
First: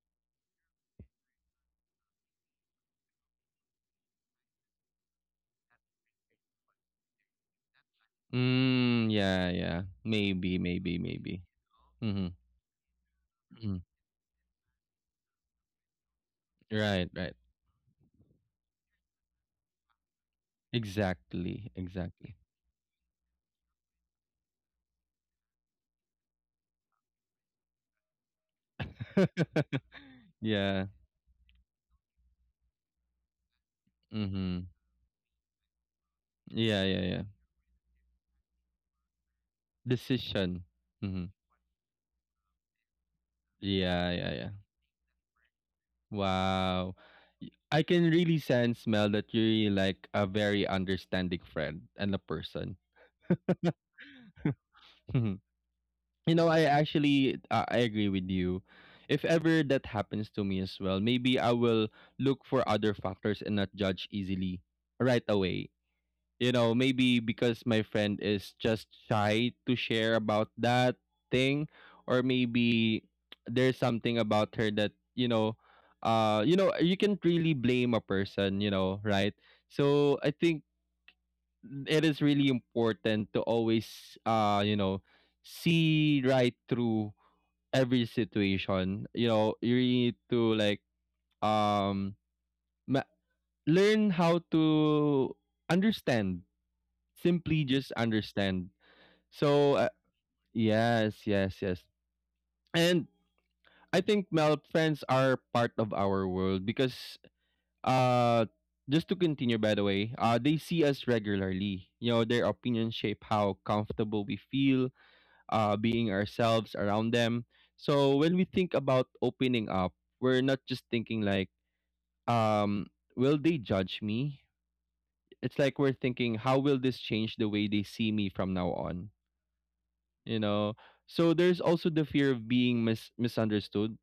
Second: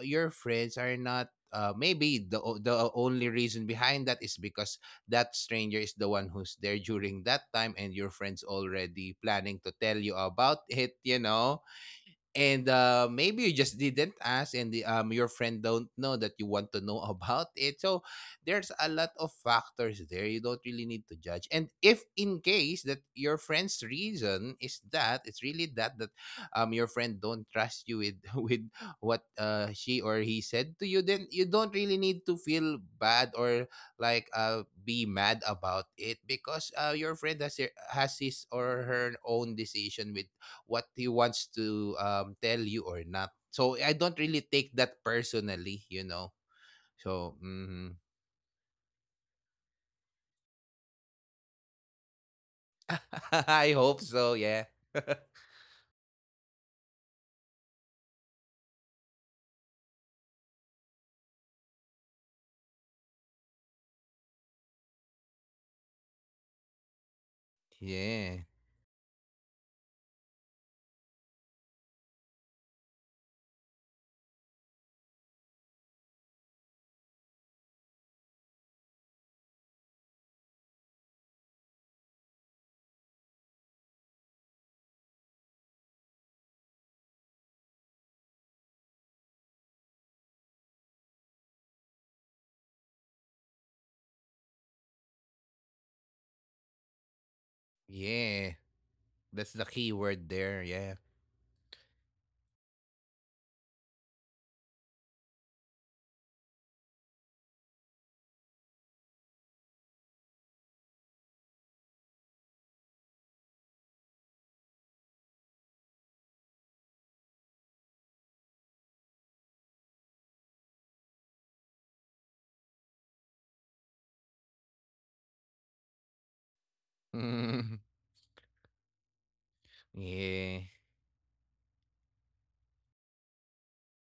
Speaker 2: your friends are not, maybe the only reason behind that is because that stranger is the one who's there during that time, and your friends
Speaker 1: Mm,
Speaker 2: already
Speaker 1: yeah,
Speaker 2: planning to
Speaker 1: yeah.
Speaker 2: tell you
Speaker 1: Maybe,
Speaker 2: about it,
Speaker 1: maybe,
Speaker 2: you
Speaker 1: maybe.
Speaker 2: know.
Speaker 1: Mhm.
Speaker 2: And maybe you just
Speaker 1: Mhm.
Speaker 2: didn't ask, and the, your friend don't know that you want to know *laughs*
Speaker 1: Right, right.
Speaker 2: about it. So there's a lot of factors there. You don't really need to judge. And
Speaker 1: Exactly,
Speaker 2: if
Speaker 1: exactly.
Speaker 2: in case that your friend's reason is that it's really that, your friend don't trust you with *laughs* with what,
Speaker 1: *laughs*
Speaker 2: she or he said
Speaker 1: Yeah.
Speaker 2: to you, then you don't really need to feel bad or like,
Speaker 1: Mhm.
Speaker 2: be mad about it. Because,
Speaker 1: Yeah, yeah,
Speaker 2: your
Speaker 1: yeah.
Speaker 2: friend has, has his or her own decision
Speaker 1: Decision.
Speaker 2: what he
Speaker 1: Mhm.
Speaker 2: wants to, tell you or not. So I don't
Speaker 1: Yeah, yeah,
Speaker 2: really
Speaker 1: yeah.
Speaker 2: take that personally, you know.
Speaker 1: Wow.
Speaker 2: So
Speaker 1: I
Speaker 2: mhm.
Speaker 1: can really sense, Mel, that you're really like a very understanding friend and a person.
Speaker 2: *laughs* I
Speaker 1: *laughs*
Speaker 2: hope so. Yeah. *laughs*
Speaker 1: You know, I actually, I agree with you. If ever that happens to me as well, maybe I will look for other factors and not judge easily right away. You know, maybe because my friend
Speaker 2: Yeah.
Speaker 1: is just shy to share about that thing, or maybe there's something about her that, you know, you know, you can't really blame a person, you know, right? So I think it is really important to always, you know, see right through every situation. You know, you really need to like, um ma- learn how to understand. Simply just
Speaker 2: Yeah.
Speaker 1: understand.
Speaker 2: That's the
Speaker 1: So,
Speaker 2: key word there. Yeah. *laughs*
Speaker 1: yes, yes, yes. And I think, Mel, friends are part of our world, because, uh just to continue, by the way, they see us regularly. You know, their opinions shape how comfortable we feel being ourselves around them. So when we think about opening up, we're not just thinking like, um will they judge me? It's like we're thinking, how will this change the way
Speaker 2: Mm.
Speaker 1: they see me from now on, you
Speaker 2: Yeah.
Speaker 1: know? So there's also the fear of being misunderstood.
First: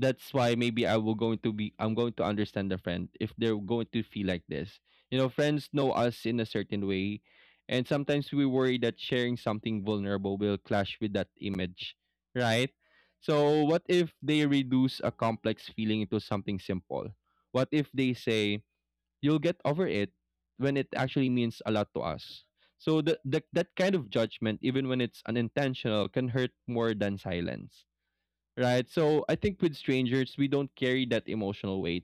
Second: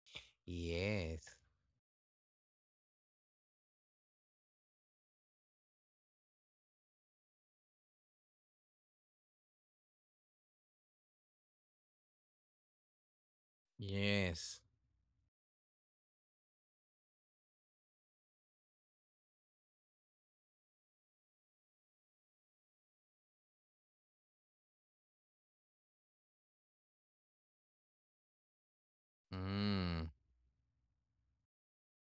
Speaker 1: That's why maybe
Speaker 2: Yes.
Speaker 1: I'm going to understand the friend if they're going to feel like this. You know, friends know us in a certain way, and sometimes we worry that sharing something vulnerable will clash with that image, right? So what if they
Speaker 2: Yes.
Speaker 1: reduce a complex feeling into something simple? What if they say, "You'll get over it," when it actually means a lot to us. So the that kind of judgment, even when it's unintentional, can hurt more than silence. Right? So I think with
Speaker 2: Mm.
Speaker 1: strangers, we don't carry that emotional weight.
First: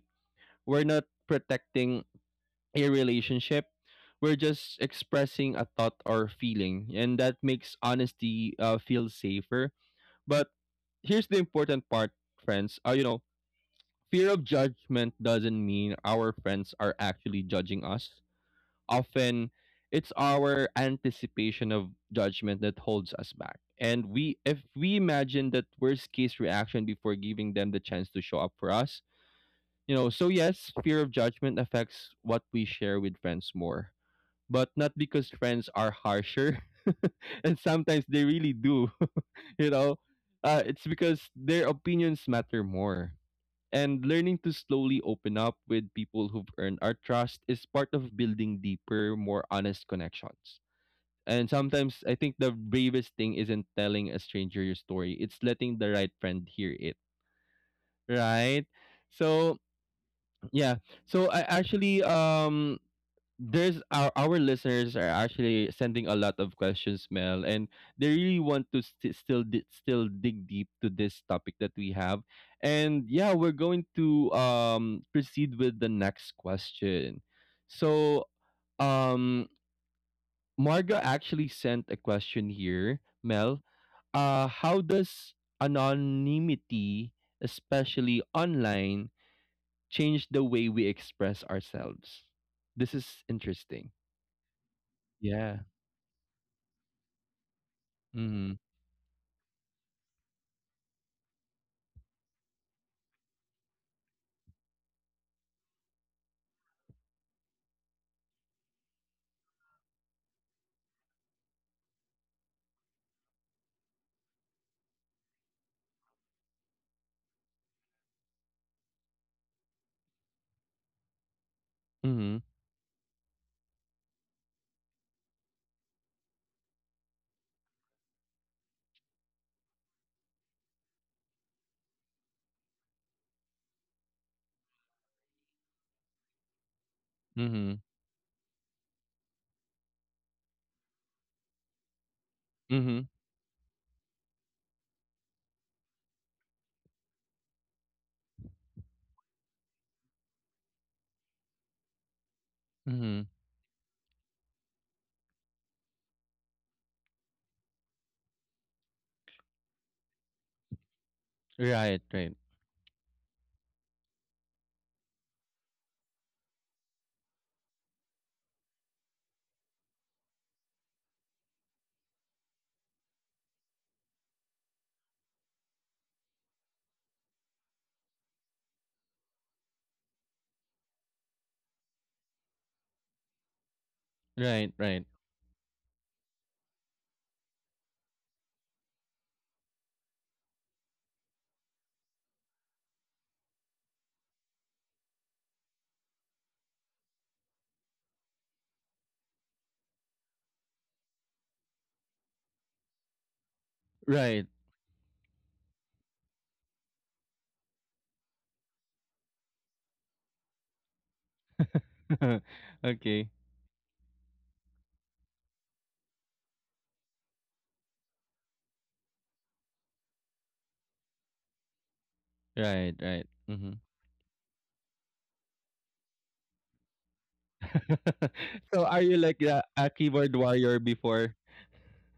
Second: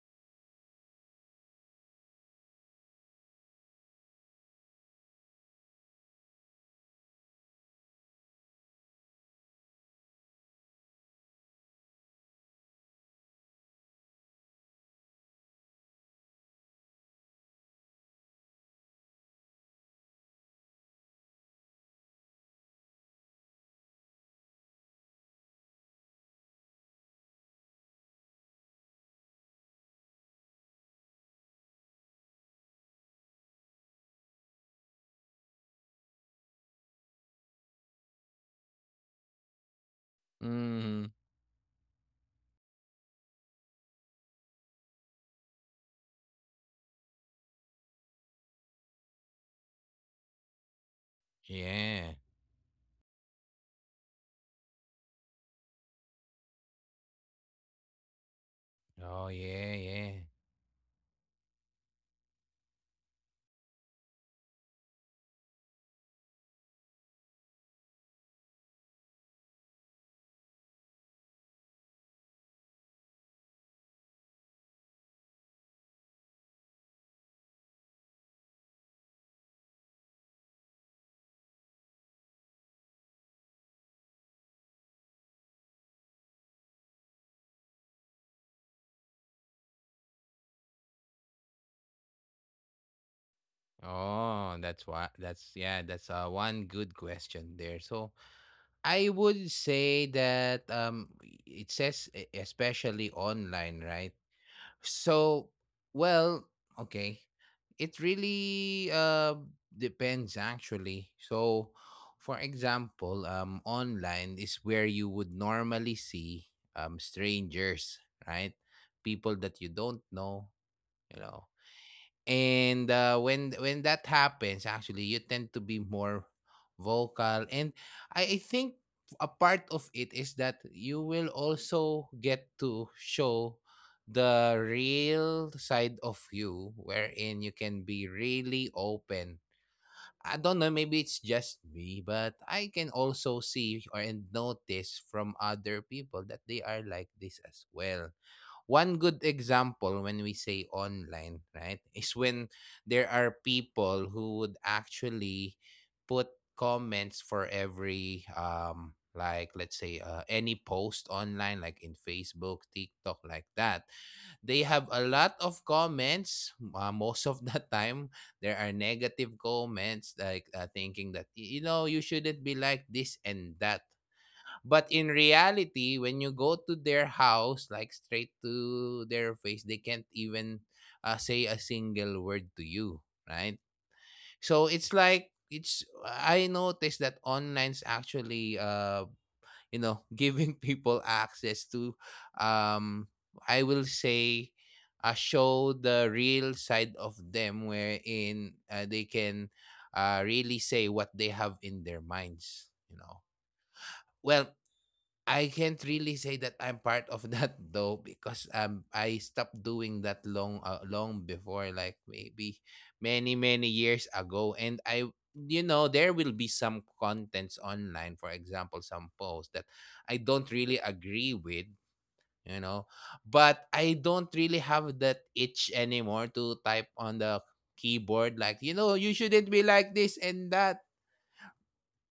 Speaker 1: We're not protecting a relationship. We're just expressing a thought or feeling, and that makes honesty feel safer. But here's the important part, friends. Fear of judgment doesn't mean our friends are actually judging us often it's our anticipation of judgment that holds us back. And we if we imagine that worst case reaction before giving them the chance to show up for us. So yes, fear of judgment affects what we share with friends more. But not because friends are harsher. *laughs* And sometimes they really do. *laughs* you know. It's
Speaker 2: Mm.
Speaker 1: because their opinions matter more. And learning to slowly open up with people who've earned our trust is part of building deeper, more honest connections. And sometimes I
Speaker 2: Yeah.
Speaker 1: think the bravest thing isn't telling a stranger your story, it's letting the right friend hear it, right?
Speaker 2: Oh
Speaker 1: So,
Speaker 2: yeah, yeah.
Speaker 1: yeah. So I actually there's our listeners are actually sending a lot of questions, Mel, and they really want to still dig deep to this topic that we have. And yeah, we're going to proceed with the next question. So um Marga actually sent a question here, Mel. How does anonymity, especially online, change the way we express ourselves? This is interesting.
Speaker 2: Oh, that's why. That's, yeah. That's one good question there. So
Speaker 1: Mhm,
Speaker 2: I would say that it says especially online, right? So, well, okay. It really depends actually. So, for example, online is where you would normally see strangers, right? People that you don't know, you know.
Speaker 1: mhm,
Speaker 2: And when that happens, actually, you tend to be more vocal. And I think a part of it is that you will also get to show the real side of you, wherein you
Speaker 1: mhm,
Speaker 2: can be really open. I don't know, maybe it's just me, but I can
Speaker 1: mhm,
Speaker 2: also see or and notice from other people that they are like this as well. One good example when we say online, right, is when there
Speaker 1: mhm.
Speaker 2: are people who would actually put comments for every like let's say any post online like
Speaker 1: Right,
Speaker 2: in
Speaker 1: right.
Speaker 2: Facebook, TikTok like that. They have a lot of comments, most of the time there are negative comments like, thinking that you know you shouldn't be like this and that. But in reality, when you go to their house, like straight to their face, they can't even, say a single word to you, right?
Speaker 1: Right,
Speaker 2: So it's
Speaker 1: right.
Speaker 2: like it's I noticed that online's actually you know *laughs* giving people access to um I will say, show the real side of them, wherein, they can, really say what they have in their minds, you know.
Speaker 1: Right.
Speaker 2: Well, I can't really say that I'm part of *laughs* that though, because I stopped doing that long, long before, like
Speaker 1: *laughs*
Speaker 2: maybe
Speaker 1: Okay.
Speaker 2: many years ago. And I, you know, there will be some contents online, for example some posts that I don't really agree with, you know.
Speaker 1: Right, right.
Speaker 2: But
Speaker 1: Mhm.
Speaker 2: I don't really have that itch anymore to type on the
Speaker 1: *laughs*
Speaker 2: keyboard like, you
Speaker 1: So are
Speaker 2: know,
Speaker 1: you
Speaker 2: you
Speaker 1: like
Speaker 2: shouldn't
Speaker 1: a
Speaker 2: be
Speaker 1: a
Speaker 2: like this
Speaker 1: keyboard
Speaker 2: and
Speaker 1: warrior
Speaker 2: that.
Speaker 1: before?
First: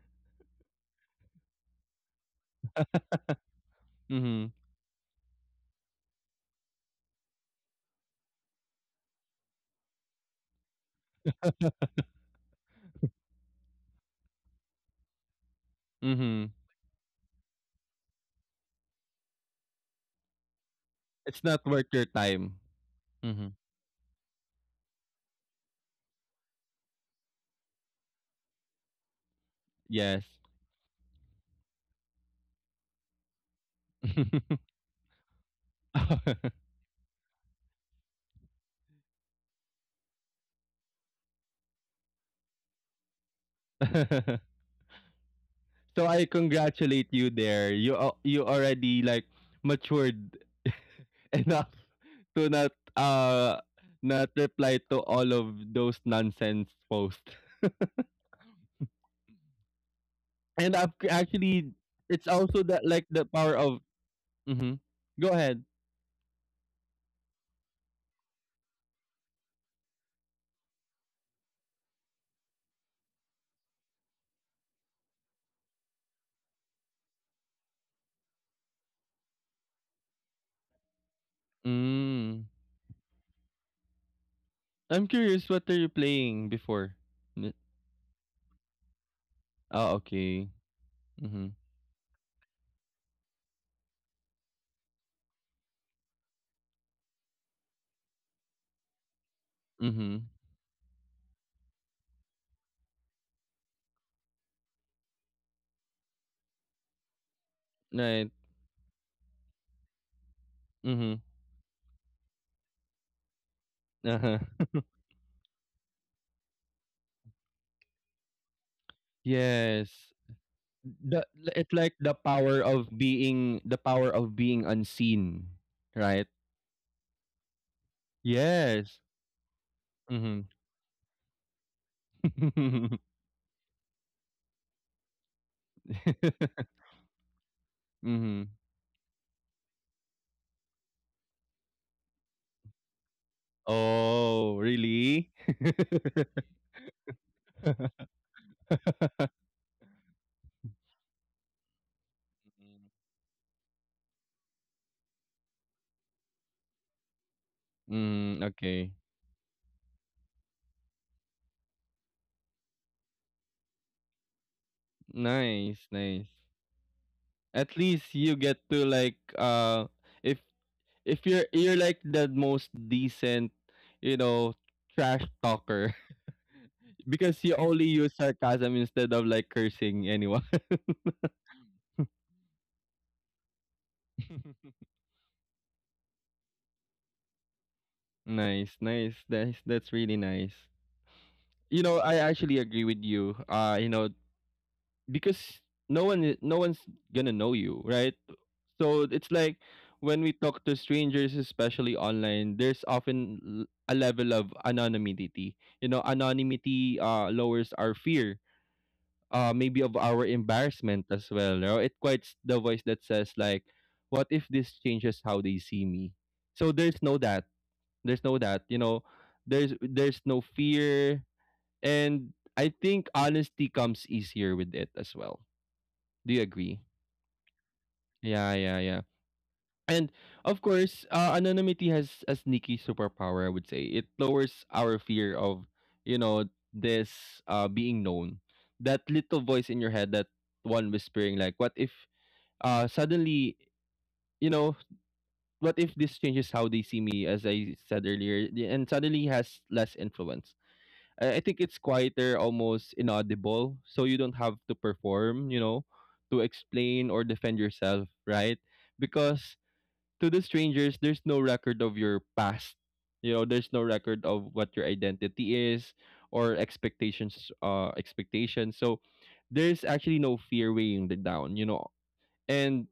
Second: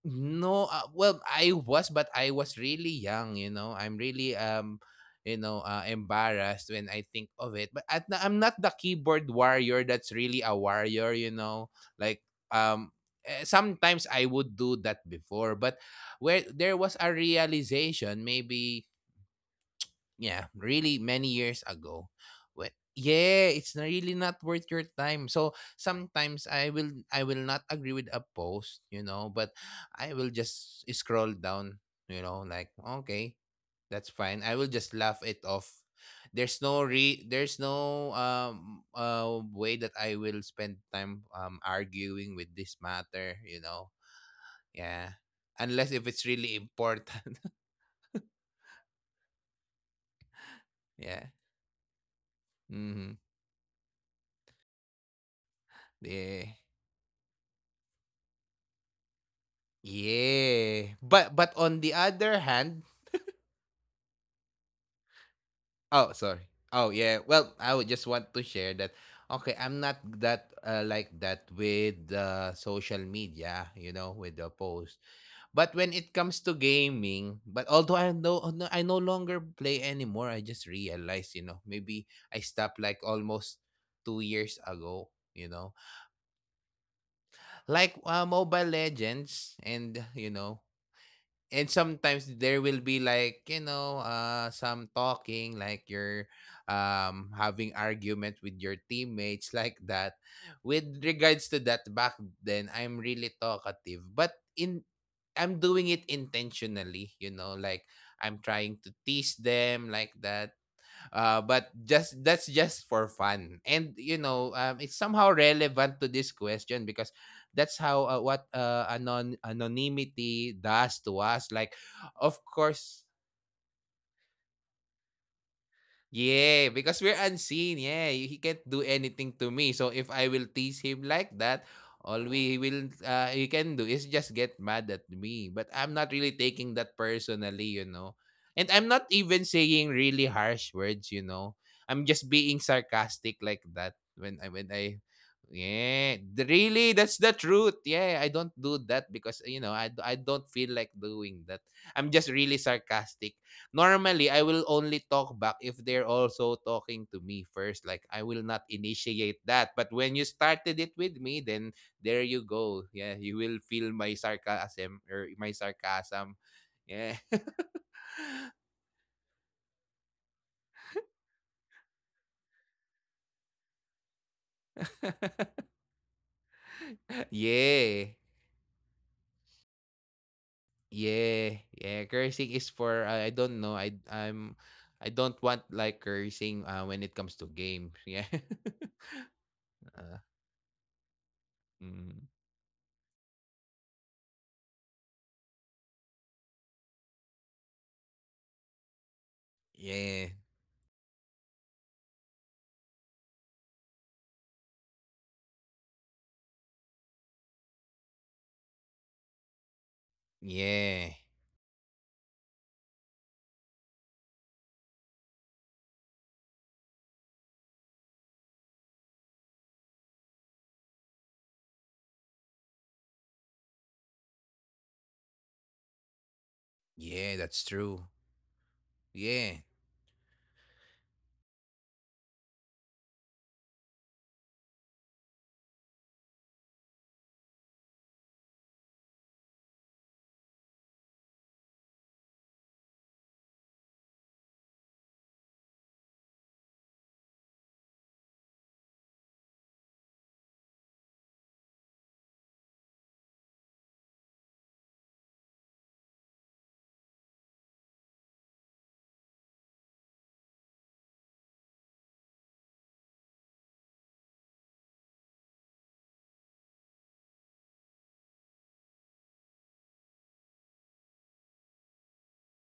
Speaker 2: No, well, I was, but I was really young. You know, I'm really
Speaker 1: Mhm,
Speaker 2: you know, embarrassed when I think of it. But I'm not the keyboard warrior that's really a warrior. You know, like, um, sometimes I would do that before, but where
Speaker 1: mhm.
Speaker 2: there was a realization, maybe, yeah, really many
Speaker 1: It's
Speaker 2: years
Speaker 1: not worth
Speaker 2: ago.
Speaker 1: your time.
Speaker 2: When, yeah,
Speaker 1: Mhm.
Speaker 2: it's not- really not worth your time. So sometimes I will not agree with a post, you know, but I
Speaker 1: Yes.
Speaker 2: will just scroll down, like, okay, that's fine. I will
Speaker 1: *laughs*
Speaker 2: just laugh it off. There's no way that I will spend time arguing with this matter.
Speaker 1: *laughs*
Speaker 2: Yeah. Unless
Speaker 1: So
Speaker 2: if
Speaker 1: I
Speaker 2: it's really
Speaker 1: congratulate
Speaker 2: important.
Speaker 1: you there. You already like matured
Speaker 2: *laughs* yeah.
Speaker 1: *laughs* enough to
Speaker 2: Mm-hmm.
Speaker 1: not reply to all of those
Speaker 2: Yeah.
Speaker 1: nonsense posts. And I've
Speaker 2: Yeah.
Speaker 1: c-
Speaker 2: But
Speaker 1: actually
Speaker 2: on the
Speaker 1: it's
Speaker 2: other
Speaker 1: also
Speaker 2: hand,
Speaker 1: that like the power of mm-hmm. Go ahead.
Speaker 2: oh, sorry. Oh yeah. Well, I would just want to share that, okay, I'm not that like that with social media, with the post. But when it comes to gaming, but although I no longer play anymore, I just realized, maybe I
Speaker 1: Mm.
Speaker 2: stopped like almost 2 years
Speaker 1: I'm
Speaker 2: ago, you
Speaker 1: curious what
Speaker 2: know.
Speaker 1: are you playing before? N-
Speaker 2: Like, Mobile Legends,
Speaker 1: Oh,
Speaker 2: and
Speaker 1: okay. Mhm.
Speaker 2: and sometimes there will be, like, some talking, like you're having argument with your teammates *laughs* like
Speaker 1: Mhm.
Speaker 2: that. With regards to that, back then I'm really talkative, but in I'm doing it intentionally, you know, like,
Speaker 1: Right.
Speaker 2: I'm trying to tease them like that.
Speaker 1: Mhm.
Speaker 2: But just that's just for fun, and,
Speaker 1: Uh-huh. *laughs*
Speaker 2: it's somehow relevant to this question, because that's how what anon
Speaker 1: Yes.
Speaker 2: anonymity does to
Speaker 1: the
Speaker 2: us. Like,
Speaker 1: It's like the
Speaker 2: of
Speaker 1: power of
Speaker 2: course,
Speaker 1: being the power of being unseen, right?
Speaker 2: yeah, because we're unseen. Yeah, he can't do
Speaker 1: Yes.
Speaker 2: anything to me. So if I will
Speaker 1: Mhm.
Speaker 2: tease him like that, all we will
Speaker 1: *laughs*
Speaker 2: he can do is just get mad at me. But I'm not really taking that personally, you know.
Speaker 1: Mhm.
Speaker 2: And I'm not even saying really harsh words, you know. I'm just being sarcastic like that,
Speaker 1: Oh,
Speaker 2: when I
Speaker 1: really?
Speaker 2: yeah,
Speaker 1: *laughs*
Speaker 2: really, that's the truth. Yeah, I don't do that because, I don't feel like doing that. I'm just really sarcastic. Normally I will only talk back if they're also talking to me first. Like, I
Speaker 1: Mm. Mm,
Speaker 2: will not
Speaker 1: okay.
Speaker 2: initiate that. But when you started it with me, then there you go. Yeah, you will feel my sarcasm or my
Speaker 1: Nice, nice.
Speaker 2: sarcasm. Yeah.
Speaker 1: At least you get to like uh if if you're you're like the most decent, you know, trash talker *laughs* because
Speaker 2: *laughs*
Speaker 1: you only use
Speaker 2: yeah.
Speaker 1: sarcasm instead of like cursing anyone.
Speaker 2: Yeah. Yeah. Cursing is for, I don't know.
Speaker 1: *laughs*
Speaker 2: I don't want like cursing when it comes to games. Yeah.
Speaker 1: Nice, nice.
Speaker 2: *laughs*
Speaker 1: That's really
Speaker 2: uh,
Speaker 1: nice. You know, I
Speaker 2: mm,
Speaker 1: actually agree with you. Because no one's gonna know you, right? So it's like when we
Speaker 2: yeah.
Speaker 1: talk to strangers, especially online, there's often a level of anonymity. You know, anonymity lowers our fear, maybe of our embarrassment
Speaker 2: Yeah.
Speaker 1: as well. You know? It quiets the voice that says like, what if this changes how they see me? So there's no that, you know. There's no fear, and I think honesty comes easier with it as well. Do you agree?
Speaker 2: Yeah, that's true.
Speaker 1: Yeah, yeah, yeah.
Speaker 2: Yeah.
Speaker 1: And of course, anonymity has a sneaky superpower. I would say it lowers our fear of, you know, this being known. That little voice in your head, that one whispering, like, "What if suddenly, you know, what if this changes how they see me?" As I said earlier, and suddenly has less influence. I think it's quieter, almost inaudible, so you don't have to perform, you know, to explain or defend yourself, right? Because to the strangers, there's no record of your past. You know, there's no record of what your identity is or expectations. So there's actually no fear weighing the down, you know. And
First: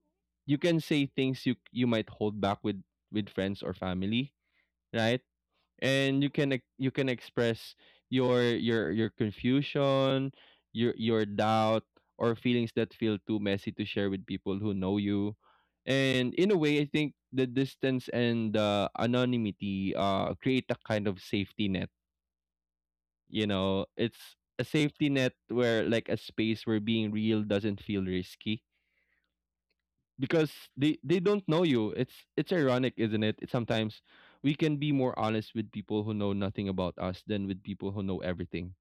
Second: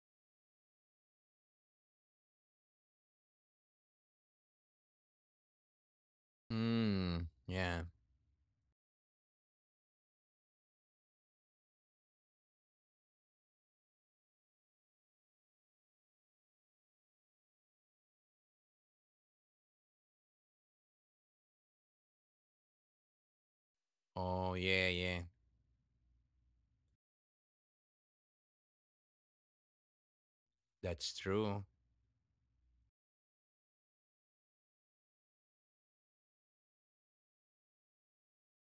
Speaker 1: you can say things you might hold back with friends or family, right? And you can you can
Speaker 2: Mm,
Speaker 1: express
Speaker 2: yeah.
Speaker 1: your confusion, your doubt, or feelings that feel too messy to share with people who know you. And in a way I think the distance and the anonymity create a kind of safety net. You know, it's
Speaker 2: Oh,
Speaker 1: a
Speaker 2: yeah,
Speaker 1: safety
Speaker 2: yeah.
Speaker 1: net where like a space where being real doesn't feel risky because they
Speaker 2: That's
Speaker 1: they don't know
Speaker 2: true.
Speaker 1: you. It's ironic, isn't it? It's sometimes we can be more honest with people who know nothing about us than with people who know everything,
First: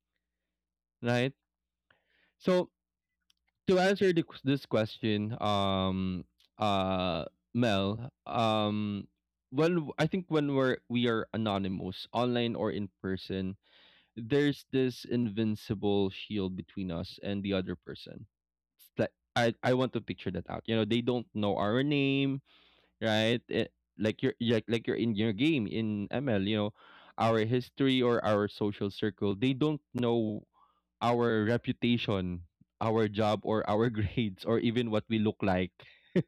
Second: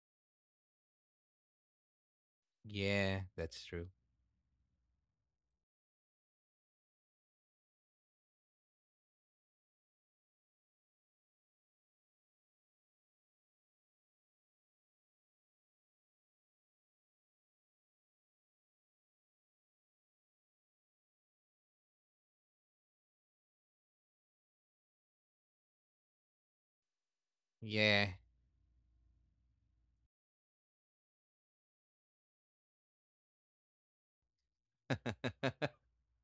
Speaker 1: right? So
Speaker 2: Yeah, that's
Speaker 1: to
Speaker 2: true.
Speaker 1: answer this question, uh, Mel, um, when I think when we are anonymous, online or in person, there's this invincible shield between us and the other person. It's like I want to picture that out. You know, they don't know our name, right? It, like you're in your game in ML, you know, our history
Speaker 2: Yeah.
Speaker 1: or our social circle, they don't know our reputation, our job or our *laughs* grades or even what we look like.
Speaker 2: *laughs*
Speaker 1: *laughs*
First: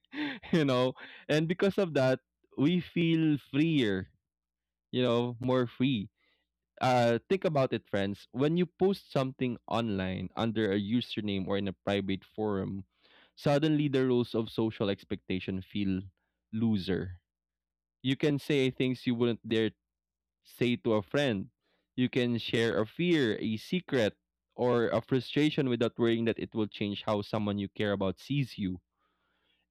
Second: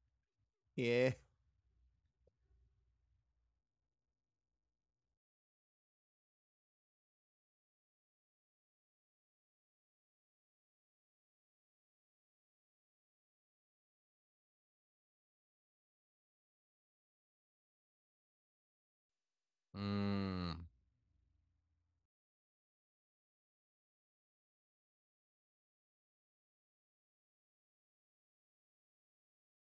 Speaker 1: You know,
Speaker 2: yeah.
Speaker 1: and because of that, we feel freer, you know, more free. Think about it friends, when you post something online under a username or in a private forum, suddenly the rules of social expectation feel looser. You can say things you wouldn't dare
Speaker 2: Mm,
Speaker 1: say to a friend. You can share a fear, a secret, or a frustration without worrying that it will change how someone you care about sees you.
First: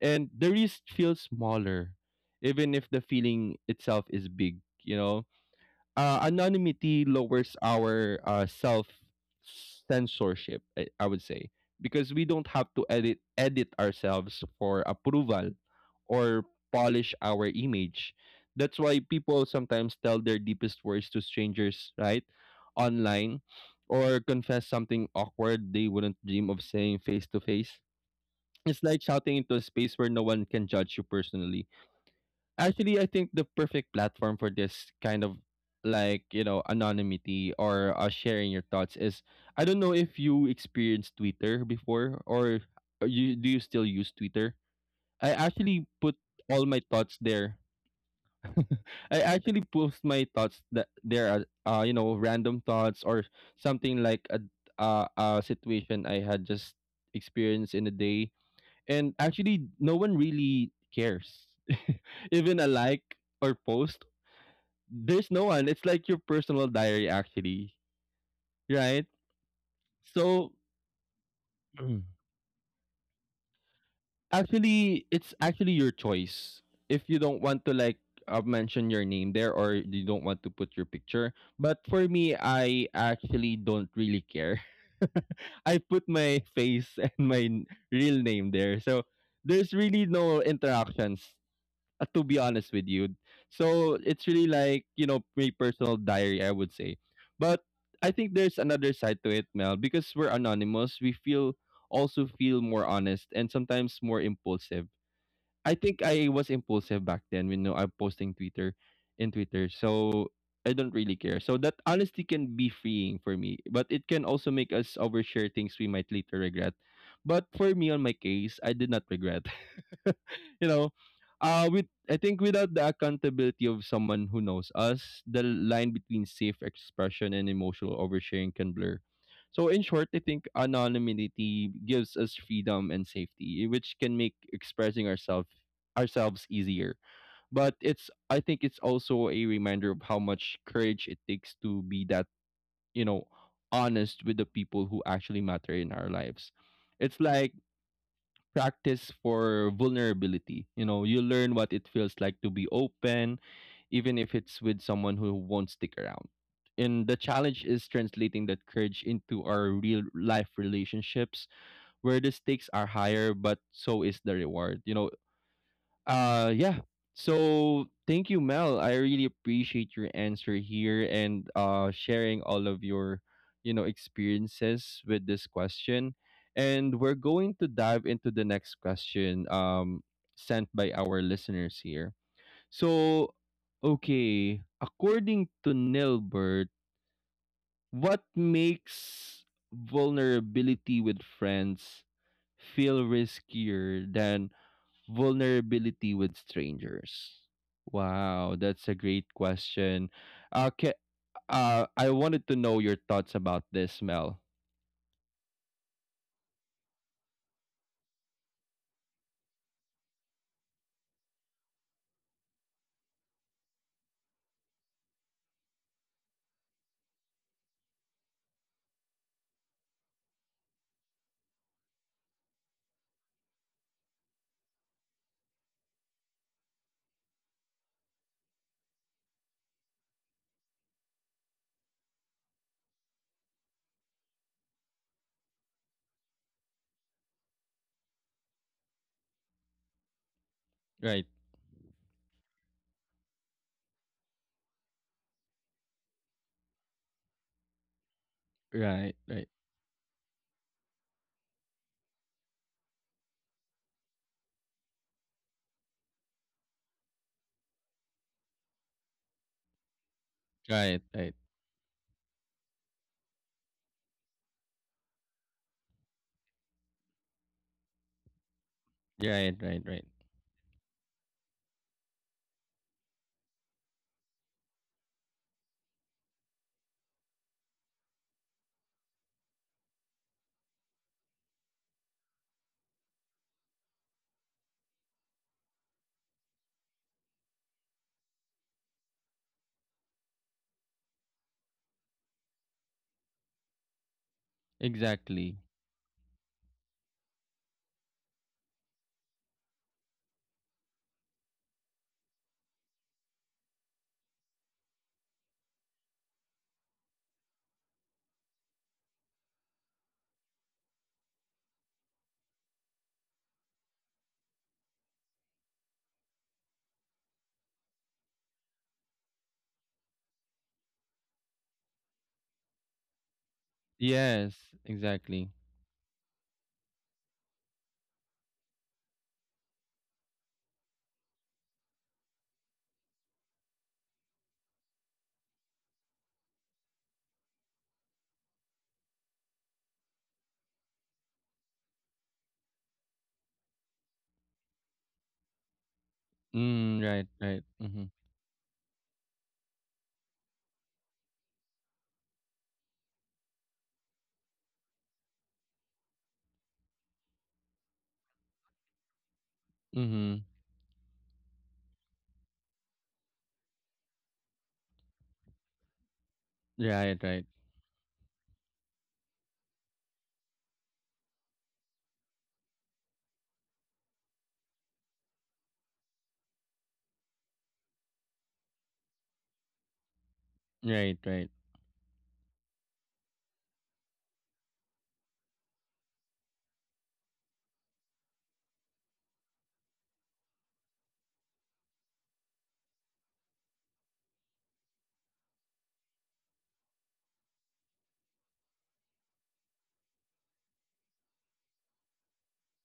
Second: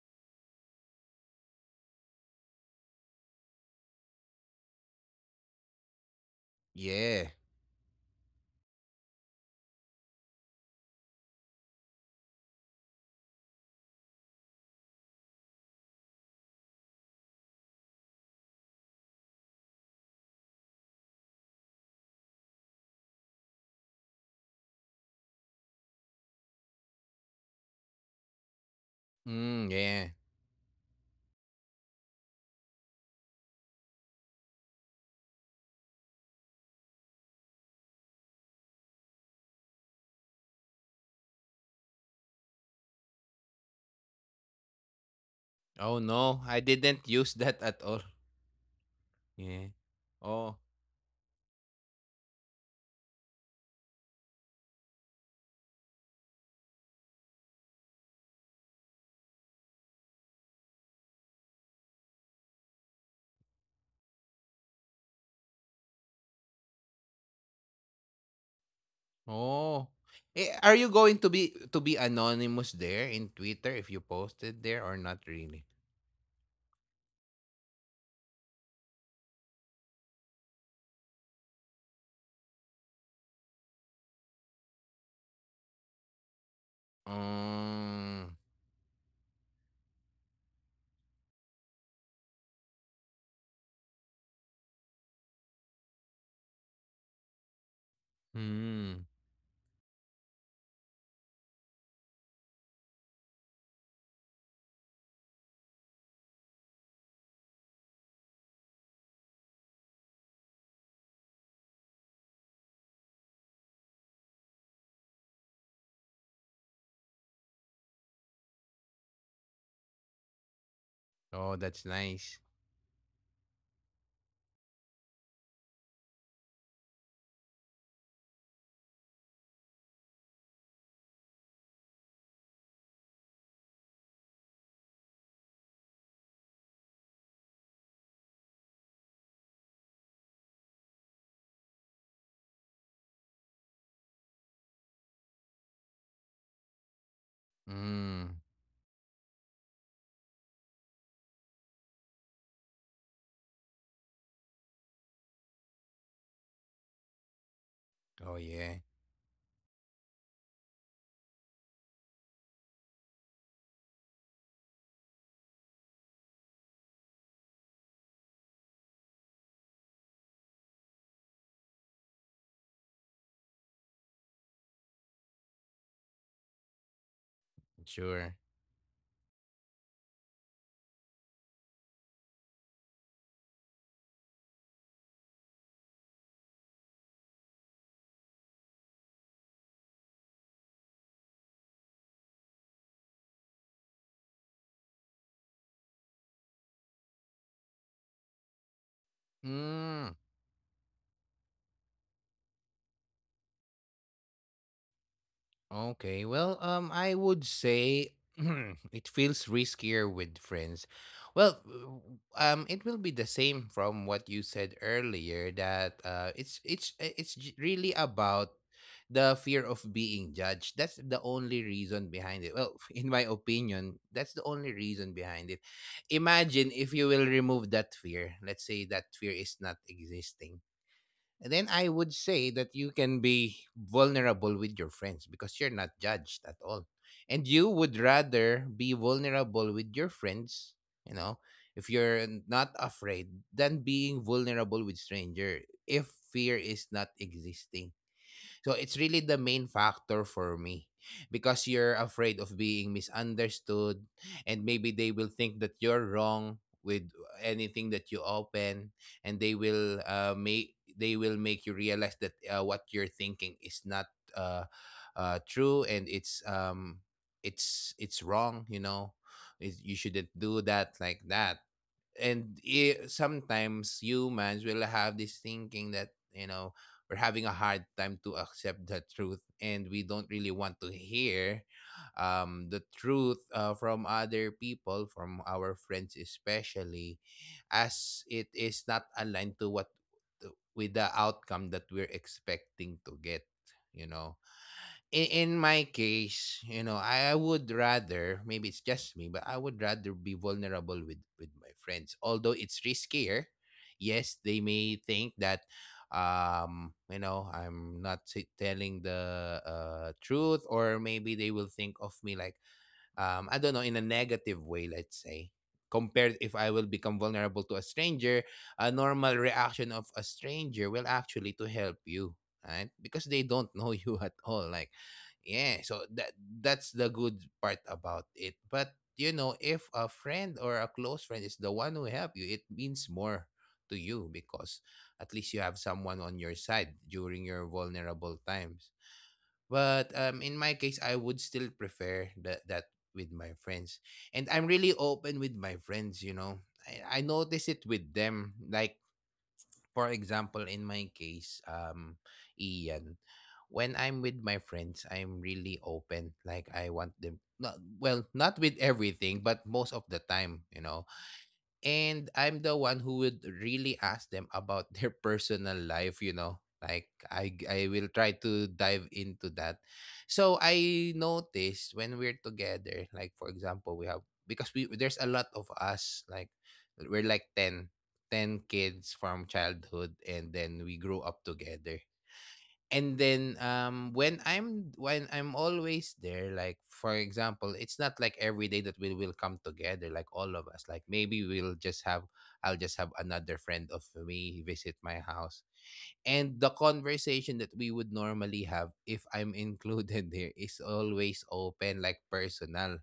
Speaker 1: And the risk feels smaller, even if the feeling itself is big, you know? Anonymity
Speaker 2: yeah.
Speaker 1: lowers our self censorship. I would say because we don't have to edit ourselves for approval or polish our image. That's why people sometimes tell their deepest words to strangers, right, online, or confess something awkward they wouldn't dream of saying face to face. It's like shouting into a
Speaker 2: Mm,
Speaker 1: space where
Speaker 2: yeah.
Speaker 1: no one can judge you personally. Actually, I think the perfect platform for this kind of like, you know, anonymity or sharing your thoughts is I don't know if you experienced Twitter before or you do you still use Twitter? I actually
Speaker 2: Oh,
Speaker 1: put
Speaker 2: no.
Speaker 1: all
Speaker 2: I
Speaker 1: my
Speaker 2: didn't
Speaker 1: thoughts
Speaker 2: use
Speaker 1: there.
Speaker 2: that at all.
Speaker 1: *laughs* I actually
Speaker 2: Yeah.
Speaker 1: post my
Speaker 2: Oh.
Speaker 1: thoughts that there are you know, random thoughts or something like a situation I had just experienced in a day and actually no one really cares *laughs* even a like or post there's no one it's like your personal diary actually, right?
Speaker 2: Oh.
Speaker 1: So
Speaker 2: Are you going to be
Speaker 1: Mm.
Speaker 2: anonymous there in Twitter if you posted there or
Speaker 1: Actually
Speaker 2: not
Speaker 1: it's
Speaker 2: really?
Speaker 1: actually your choice if you don't want to mention your name there or you don't want to put your picture, but for me I actually don't really care. *laughs* I put my *laughs* face and my n- real
Speaker 2: Um.
Speaker 1: name there, so there's really no interactions, to be honest with you. So it's really like, you know, my personal diary, I would say. But I think there's another
Speaker 2: Hmm.
Speaker 1: side to it, Mel, because we're anonymous, we feel also feel more honest and sometimes more impulsive. I think I was impulsive back then when you know, I'm posting Twitter in Twitter. So I don't really care. So that honesty can be freeing for me, but it can also make us overshare things we might later regret. But for me on my case, I did not regret. *laughs* You know,
Speaker 2: Oh,
Speaker 1: with
Speaker 2: that's
Speaker 1: I think
Speaker 2: nice.
Speaker 1: without the accountability of someone who knows us, the line between safe expression and emotional oversharing can blur. So in short, I think anonymity gives us freedom and safety, which can make expressing ourselves easier. But it's I think it's also a reminder of how much courage it takes to be that, you know, honest with the people who actually matter in our lives. It's like
Speaker 2: Mm.
Speaker 1: practice for vulnerability. You know, you learn what it feels like to be open, even if it's with someone who won't stick around. And the challenge is translating
Speaker 2: Oh
Speaker 1: that
Speaker 2: yeah.
Speaker 1: courage into our real life relationships where the stakes are higher, but so is the reward. You know, yeah. So thank you, Mel. I really appreciate your answer here and sharing all of your, you know, experiences with this question. And we're going to dive into the
Speaker 2: Sure.
Speaker 1: next question sent by our listeners here. So okay, according to Nilbert, what makes vulnerability with friends feel riskier than vulnerability with strangers? Wow, that's a great question.
Speaker 2: Mm.
Speaker 1: Okay, I wanted to know your thoughts about this, Mel.
Speaker 2: Okay. Well, I would say *clears throat* it feels riskier with friends. Well, it will be the same from what you said earlier, that it's really about the fear of being judged. That's the only reason behind it. Well, *laughs* in my opinion, that's the only reason behind it. Imagine if you will remove that fear. Let's say that fear is not existing, then I would say that you can be vulnerable with your friends because you're not judged at all. And you would rather be vulnerable with your friends,
Speaker 1: Right,
Speaker 2: you know, if you're not afraid, than being vulnerable with stranger, if fear is not existing. So it's
Speaker 1: right,
Speaker 2: really the
Speaker 1: right,
Speaker 2: main factor for me, because you're afraid of being misunderstood, and maybe they will think that you're wrong with anything that you open, and they will, make
Speaker 1: right,
Speaker 2: they
Speaker 1: right,
Speaker 2: will make you realize that what you're thinking is not uh, true, and it's it's wrong, you know.
Speaker 1: right,
Speaker 2: Is,
Speaker 1: right,
Speaker 2: you
Speaker 1: right.
Speaker 2: shouldn't do that like that. And I sometimes humans will have this thinking, that, you know, we're having a hard time to accept the truth, and we don't really want to hear the truth from other people, from our friends especially, as it is not aligned to what, with the outcome that we're expecting to get, you know. In
Speaker 1: Exactly.
Speaker 2: my case, you know, I would rather, maybe it's just me, but I would rather be vulnerable with my friends. Although it's riskier, yes, they may think that, you know, I'm not t- telling the truth, or maybe they will think of me like, I don't know, in a negative way, let's say, compared if I will become vulnerable to a stranger. A normal reaction of a stranger will actually to help you, right? Because they don't *laughs* know you at all.
Speaker 1: Yes,
Speaker 2: Like,
Speaker 1: exactly.
Speaker 2: yeah, so that's the good part about it. But, you know, if a friend or a close friend is the one who help you, it means more to you, because at least you have someone on your side during your vulnerable times. But, in my case, I would still prefer that with my friends, and I'm really open with my friends. You know, I
Speaker 1: Mm, right,
Speaker 2: notice it
Speaker 1: right.
Speaker 2: with
Speaker 1: Mm-hmm.
Speaker 2: them. Like, for example, in my case, Ian, when I'm with my friends, I'm really open. Like, I want them. Not, well, not with everything, but most of the
Speaker 1: Mm-hmm.
Speaker 2: time, you know. And I'm the one who would really ask them about their *laughs* personal life, you know. Like,
Speaker 1: Right,
Speaker 2: I
Speaker 1: right,
Speaker 2: I will try to dive into that. So I noticed, when we're together, like, for example, we have, because we there's a lot of us. Like, we're like ten kids from childhood, and then we grew
Speaker 1: right,
Speaker 2: up
Speaker 1: right,
Speaker 2: together. And then, when I'm always there, like, for example, it's not like every day that we will come together, like all of us. Like, maybe we'll just have I'll just have another friend of me visit my house, and the conversation that we would normally have, if I'm included *laughs* there, is always open, like, personal,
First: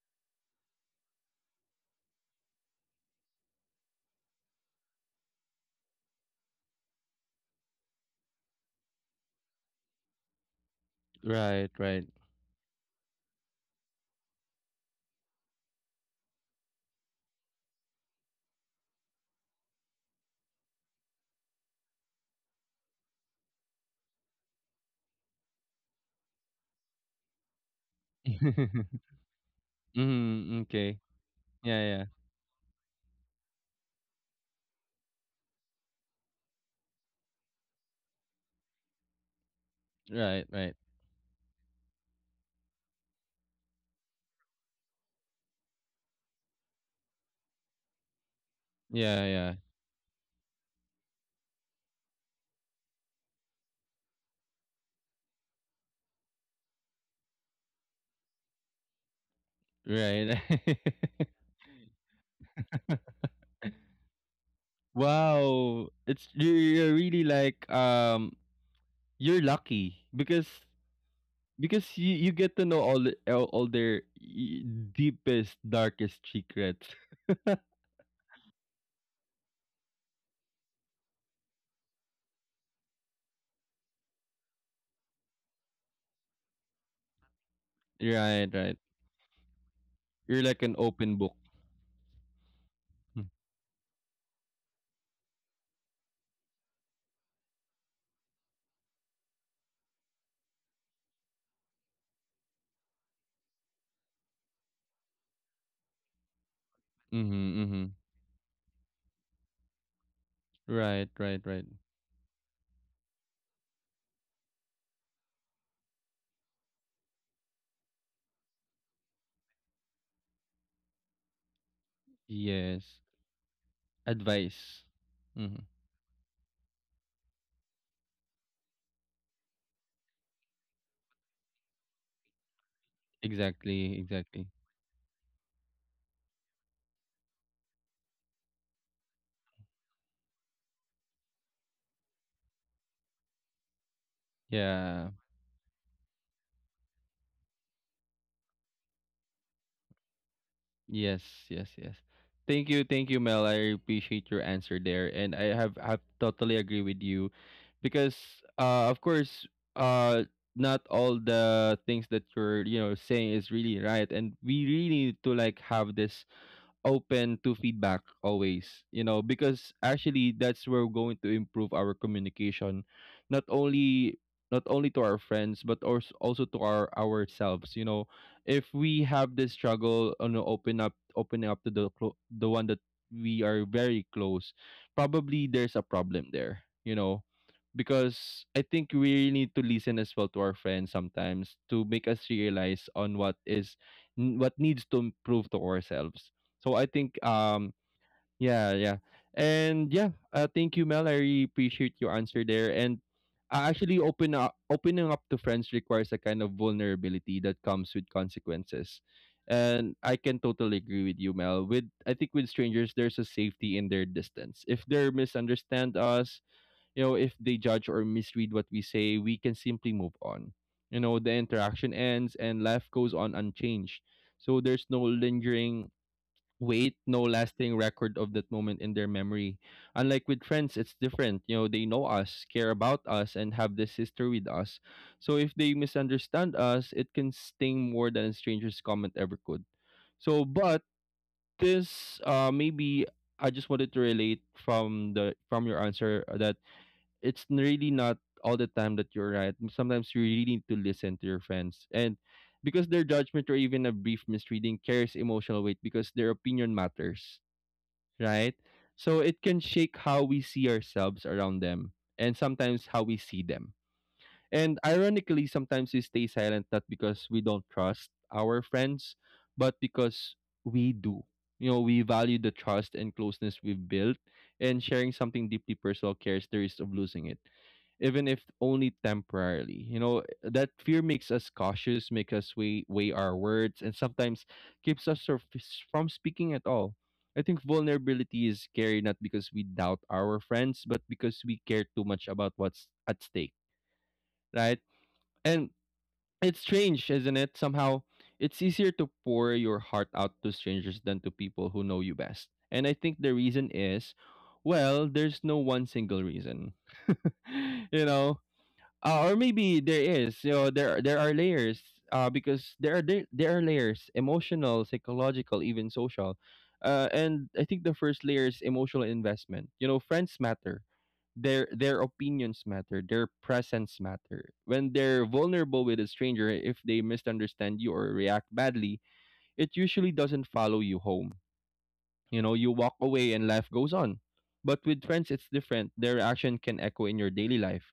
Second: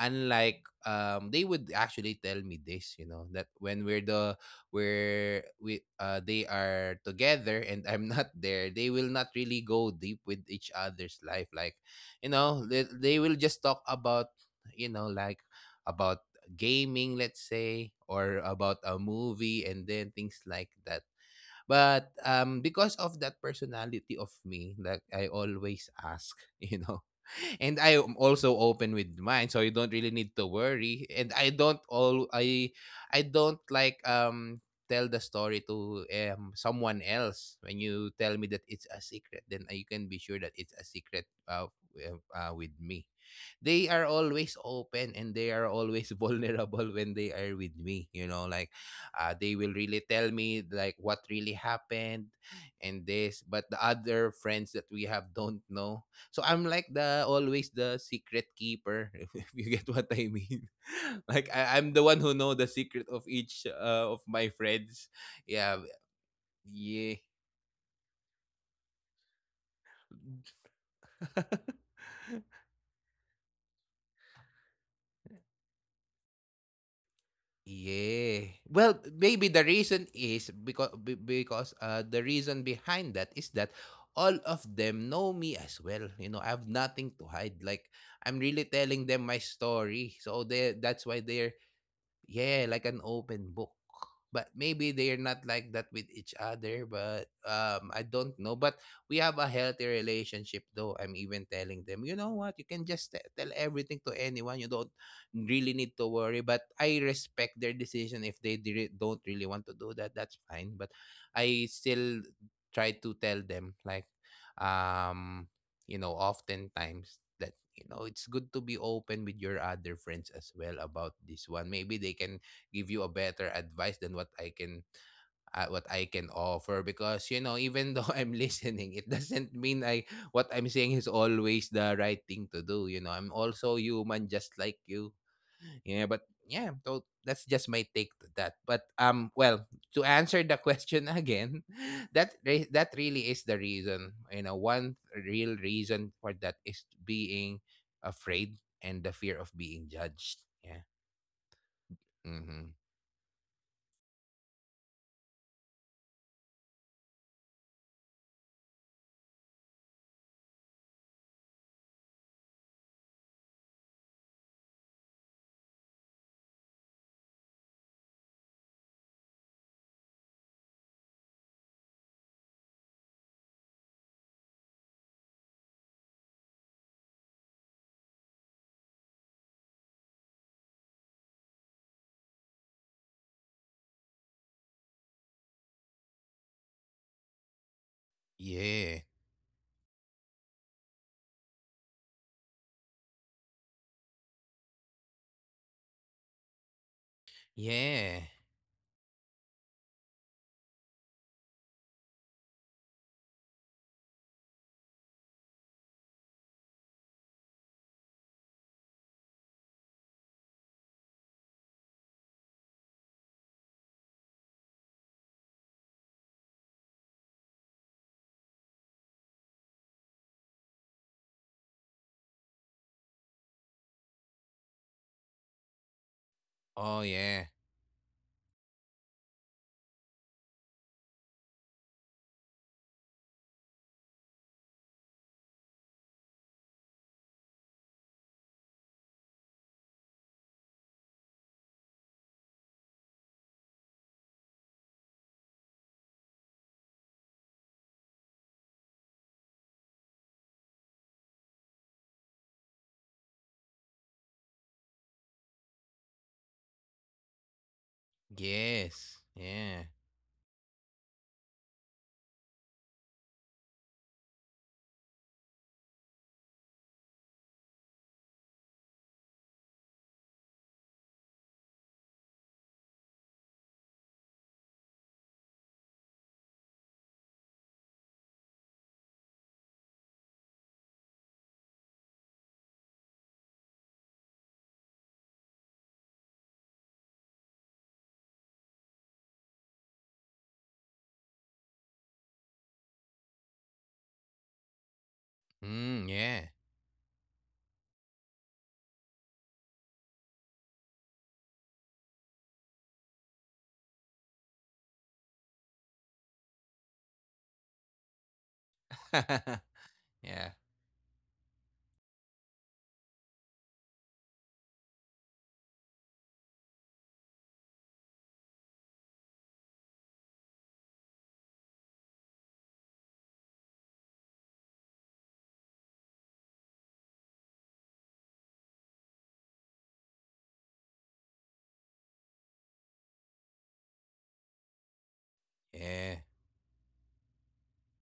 Speaker 2: unlike, they would actually tell me this, you know, that when we're the where we they are together and I'm *laughs* not there, they will not really go deep with each other's life.
Speaker 1: right,
Speaker 2: Like,
Speaker 1: right.
Speaker 2: you know, they will just talk about, you know, like, about gaming, let's say, or about a movie, and then things like that. But, because of that personality of me, like, I always ask, *laughs* you know, and I am also open
Speaker 1: *laughs*
Speaker 2: with mine, so you don't really need to
Speaker 1: Mm, okay.
Speaker 2: worry. And I
Speaker 1: Yeah,
Speaker 2: don't
Speaker 1: yeah.
Speaker 2: all I I don't like, tell the story to, someone else. When you tell me that it's a secret, then, you can be sure
Speaker 1: Right,
Speaker 2: that
Speaker 1: right.
Speaker 2: it's a secret, with me. They are always open and they are always *laughs* vulnerable when they are with me, you know. Like, they
Speaker 1: Yeah,
Speaker 2: will really tell me like what really happened, and this, but the other friends that we have don't know. So I'm like the always the secret keeper, *laughs* if you get what I
Speaker 1: yeah.
Speaker 2: mean. *laughs*
Speaker 1: Right.
Speaker 2: Like,
Speaker 1: *laughs*
Speaker 2: I'm the one who know the secret of each, of my friends. Yeah.
Speaker 1: Wow, it's you're
Speaker 2: Yeah.
Speaker 1: really like you're lucky
Speaker 2: *laughs*
Speaker 1: because you get to know all their deepest darkest secrets. *laughs*
Speaker 2: Yeah. Well, maybe the reason is, because the reason behind that is that all of them know me as well. You know, I have nothing to hide. Like, I'm
Speaker 1: Right,
Speaker 2: really
Speaker 1: right.
Speaker 2: telling them my story.
Speaker 1: You're
Speaker 2: So
Speaker 1: like an
Speaker 2: they, that's
Speaker 1: open
Speaker 2: why
Speaker 1: book.
Speaker 2: they're, yeah, like an
Speaker 1: Hmm.
Speaker 2: open book. But maybe they're not like that with each other, but, I don't know. But we have a healthy relationship though. I'm even telling them, you know what, you can just tell everything to anyone. You don't really need to worry. But
Speaker 1: Mm-hmm,
Speaker 2: I
Speaker 1: mm-hmm.
Speaker 2: respect their decision, if they don't really want to do that, that's
Speaker 1: Right,
Speaker 2: fine. But
Speaker 1: right, right.
Speaker 2: I still try to tell them, like, um you know, oftentimes that, it's good to be open with your other friends as well, about this one. Maybe they can
Speaker 1: Yes.
Speaker 2: give you a better advice than what
Speaker 1: Advice.
Speaker 2: I can,
Speaker 1: Mm-hmm.
Speaker 2: what I can offer. Because, you know, even though *laughs* I'm listening, it doesn't mean I what I'm saying is always the right thing to do. You know, I'm
Speaker 1: Exactly,
Speaker 2: also
Speaker 1: exactly.
Speaker 2: human just like you. Yeah, but, yeah, so that's just my take to that. But, well, to answer the question again, *laughs* that really is the reason, you know. One
Speaker 1: Yeah.
Speaker 2: real reason for that is being afraid and the fear of being judged. Yeah.
Speaker 1: Yes, yes, yes.
Speaker 2: Mm-hmm.
Speaker 1: Thank you, Mel. I appreciate your answer there, and I have totally agree with you, because uh, of course, uh, not all the things that you're you know saying is really right, and we really need to like have this open to feedback always, you know, because actually that's where we're going to improve our communication, not only not only to our friends but also to our ourselves. You know, if we have this struggle on the opening up to the the one that we are very close, probably there's a problem there. You know, because I think
Speaker 2: Yeah.
Speaker 1: we really need to listen as well to our friends sometimes to make us realize on what what needs to improve to ourselves. So I think um
Speaker 2: Yeah.
Speaker 1: yeah, yeah. And yeah, thank you, Mel. I really appreciate your answer there, and actually opening up to friends requires a kind of vulnerability that comes with consequences. And I can totally agree with you, Mel. With I think with strangers there's a safety in their distance. If they misunderstand us, you know, if they judge or misread what we say, we can simply move on. You know, the interaction ends and life goes on unchanged. So there's no lingering
Speaker 2: Oh
Speaker 1: weight, no
Speaker 2: yeah.
Speaker 1: lasting record of that moment in their memory. Unlike with friends, it's different. You know, they know us, care about us, and have this history with us. So if they misunderstand us, it can sting more than a stranger's comment ever could. So, but this, maybe I just wanted to relate from the from your answer that really not all the time that you're right. Sometimes you really need to listen to your friends. And because their judgment or even a brief misreading carries emotional weight because their opinion matters, right?
Speaker 2: Yes.
Speaker 1: So it can
Speaker 2: Yeah.
Speaker 1: shake how we see ourselves around them and sometimes how we see them. And ironically, sometimes we stay silent not because we don't trust our friends, but because we do. You know, we value the trust and closeness we've built, and sharing something deeply personal carries the risk of losing it, even if only temporarily. You know, that fear makes us cautious, makes us weigh our words, and sometimes keeps us from speaking at all. I think vulnerability is scary not because we doubt our friends, but because we care too much about what's at stake, right? And
Speaker 2: Mm, yeah.
Speaker 1: it's strange, isn't it? Somehow, it's easier to pour your heart out to strangers than to people who know you best. And I think the reason is, well, there's no one single reason. *laughs* You know, or
Speaker 2: *laughs*
Speaker 1: maybe there
Speaker 2: yeah.
Speaker 1: is. You know, there are layers. Because there are layers: emotional, psychological, even social. And I think the first layer is emotional investment. You know, friends matter. Their opinions matter. Their presence matter. When they're vulnerable with a stranger, if they misunderstand you or react badly, it usually doesn't follow you home. You know, you walk away and life goes on. But with friends, it's different.
Speaker 2: Yeah.
Speaker 1: Their action can echo in your daily life,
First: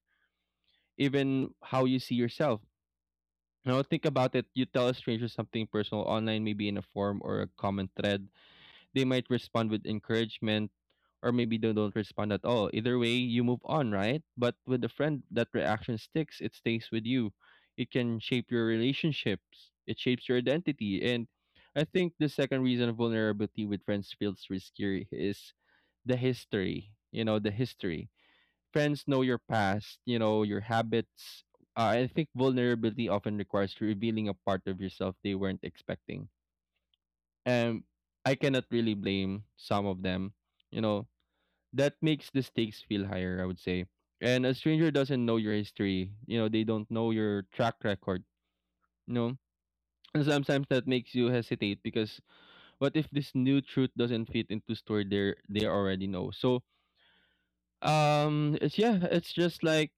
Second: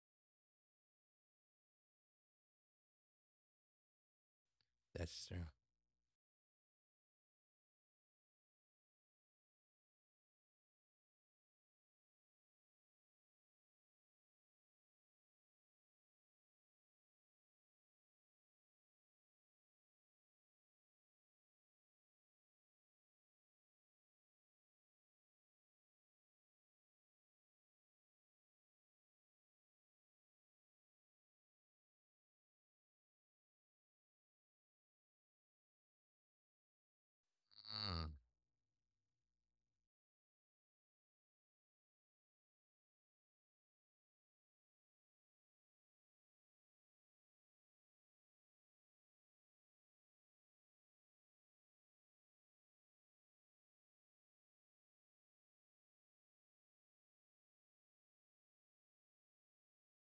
Speaker 1: even how you see yourself. Now think about it. You tell a
Speaker 2: That's
Speaker 1: stranger
Speaker 2: true.
Speaker 1: something personal online, maybe in a forum or a common thread. They might respond with encouragement, or maybe they don't respond at all. Either way, you move on, right? But with a friend, that reaction sticks. It stays with you. It can shape your relationships. It shapes your identity. And I think the second reason vulnerability with friends feels riskier is the history. You know, the history, friends know your past, you know, your habits. I think vulnerability often requires revealing a part of yourself they weren't expecting. And
Speaker 2: Mm.
Speaker 1: I cannot really blame some of them. You know, that makes the stakes feel higher, I would say. And a stranger doesn't know your history. You know, they don't know your track record. You know, and sometimes that makes you hesitate because what if this new truth doesn't fit into story they already know? So it's, yeah, it's just like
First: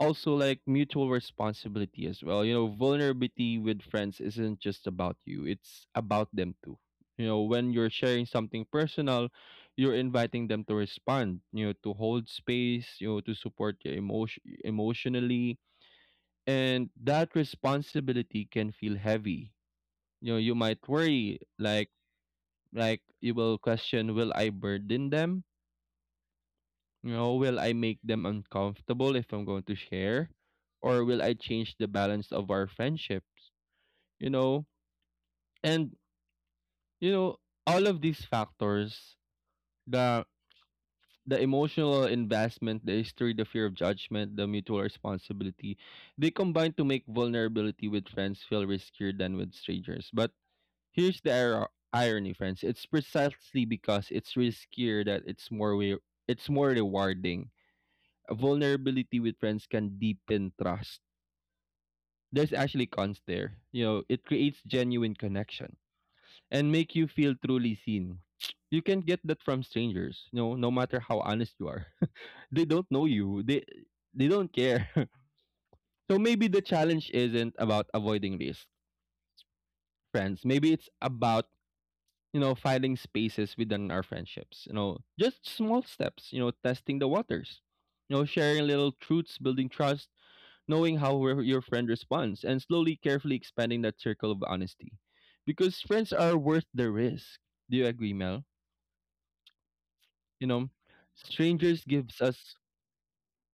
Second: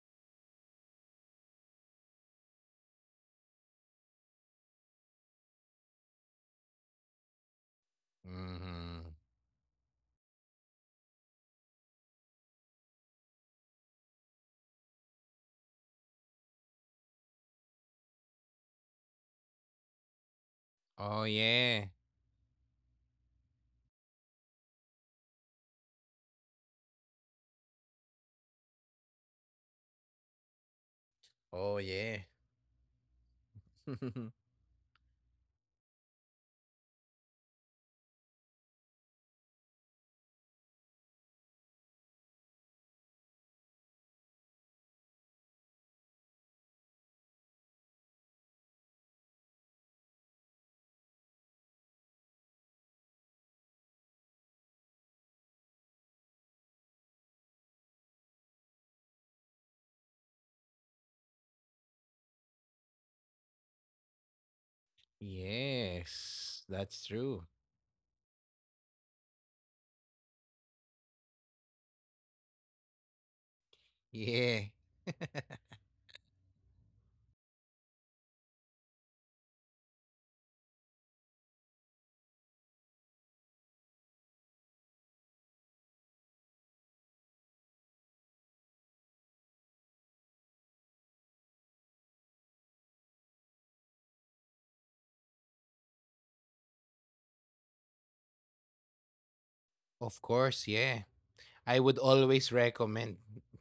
Speaker 1: also like mutual responsibility as well. You know, vulnerability with friends isn't just about you, it's about them too. You know, when you're sharing something
Speaker 2: Hmm.
Speaker 1: personal, you're inviting them to respond, you know, to hold space, you know, to support you emotionally. And that responsibility can feel heavy. You know, you might
Speaker 2: Oh,
Speaker 1: worry,
Speaker 2: yeah.
Speaker 1: like you will question, will I burden them? You know, will I make them uncomfortable if I'm going to share? Or will I change
Speaker 2: Oh,
Speaker 1: the
Speaker 2: yeah.
Speaker 1: balance of our friendships? You
Speaker 2: *laughs*
Speaker 1: know? And you know, all of these factors, the the emotional investment, the history, the fear of judgment, the mutual responsibility, they combine to make vulnerability with friends feel riskier than with strangers. But here's the irony, friends. It's precisely because it's riskier that it's more rewarding. Vulnerability with friends can deepen trust. There's actually cons there. You know, it creates genuine connection
Speaker 2: yes.
Speaker 1: and make
Speaker 2: That's
Speaker 1: you feel
Speaker 2: true.
Speaker 1: truly seen. You can get that from strangers, you know, no matter how honest you are. *laughs* They don't know you. They don't
Speaker 2: Yeah.
Speaker 1: care. *laughs*
Speaker 2: *laughs*
Speaker 1: So maybe the challenge isn't about avoiding risk, friends. Maybe it's about, you know, finding spaces within our friendships. You know, just small steps, you know, testing the waters. You know, sharing little truths, building trust, knowing how your friend responds, and slowly, carefully expanding that circle of honesty. Because friends are worth the risk. Do you agree, Mel?
Speaker 2: of
Speaker 1: You
Speaker 2: course.
Speaker 1: know,
Speaker 2: Yeah. I
Speaker 1: strangers
Speaker 2: would
Speaker 1: gives
Speaker 2: always
Speaker 1: us
Speaker 2: recommend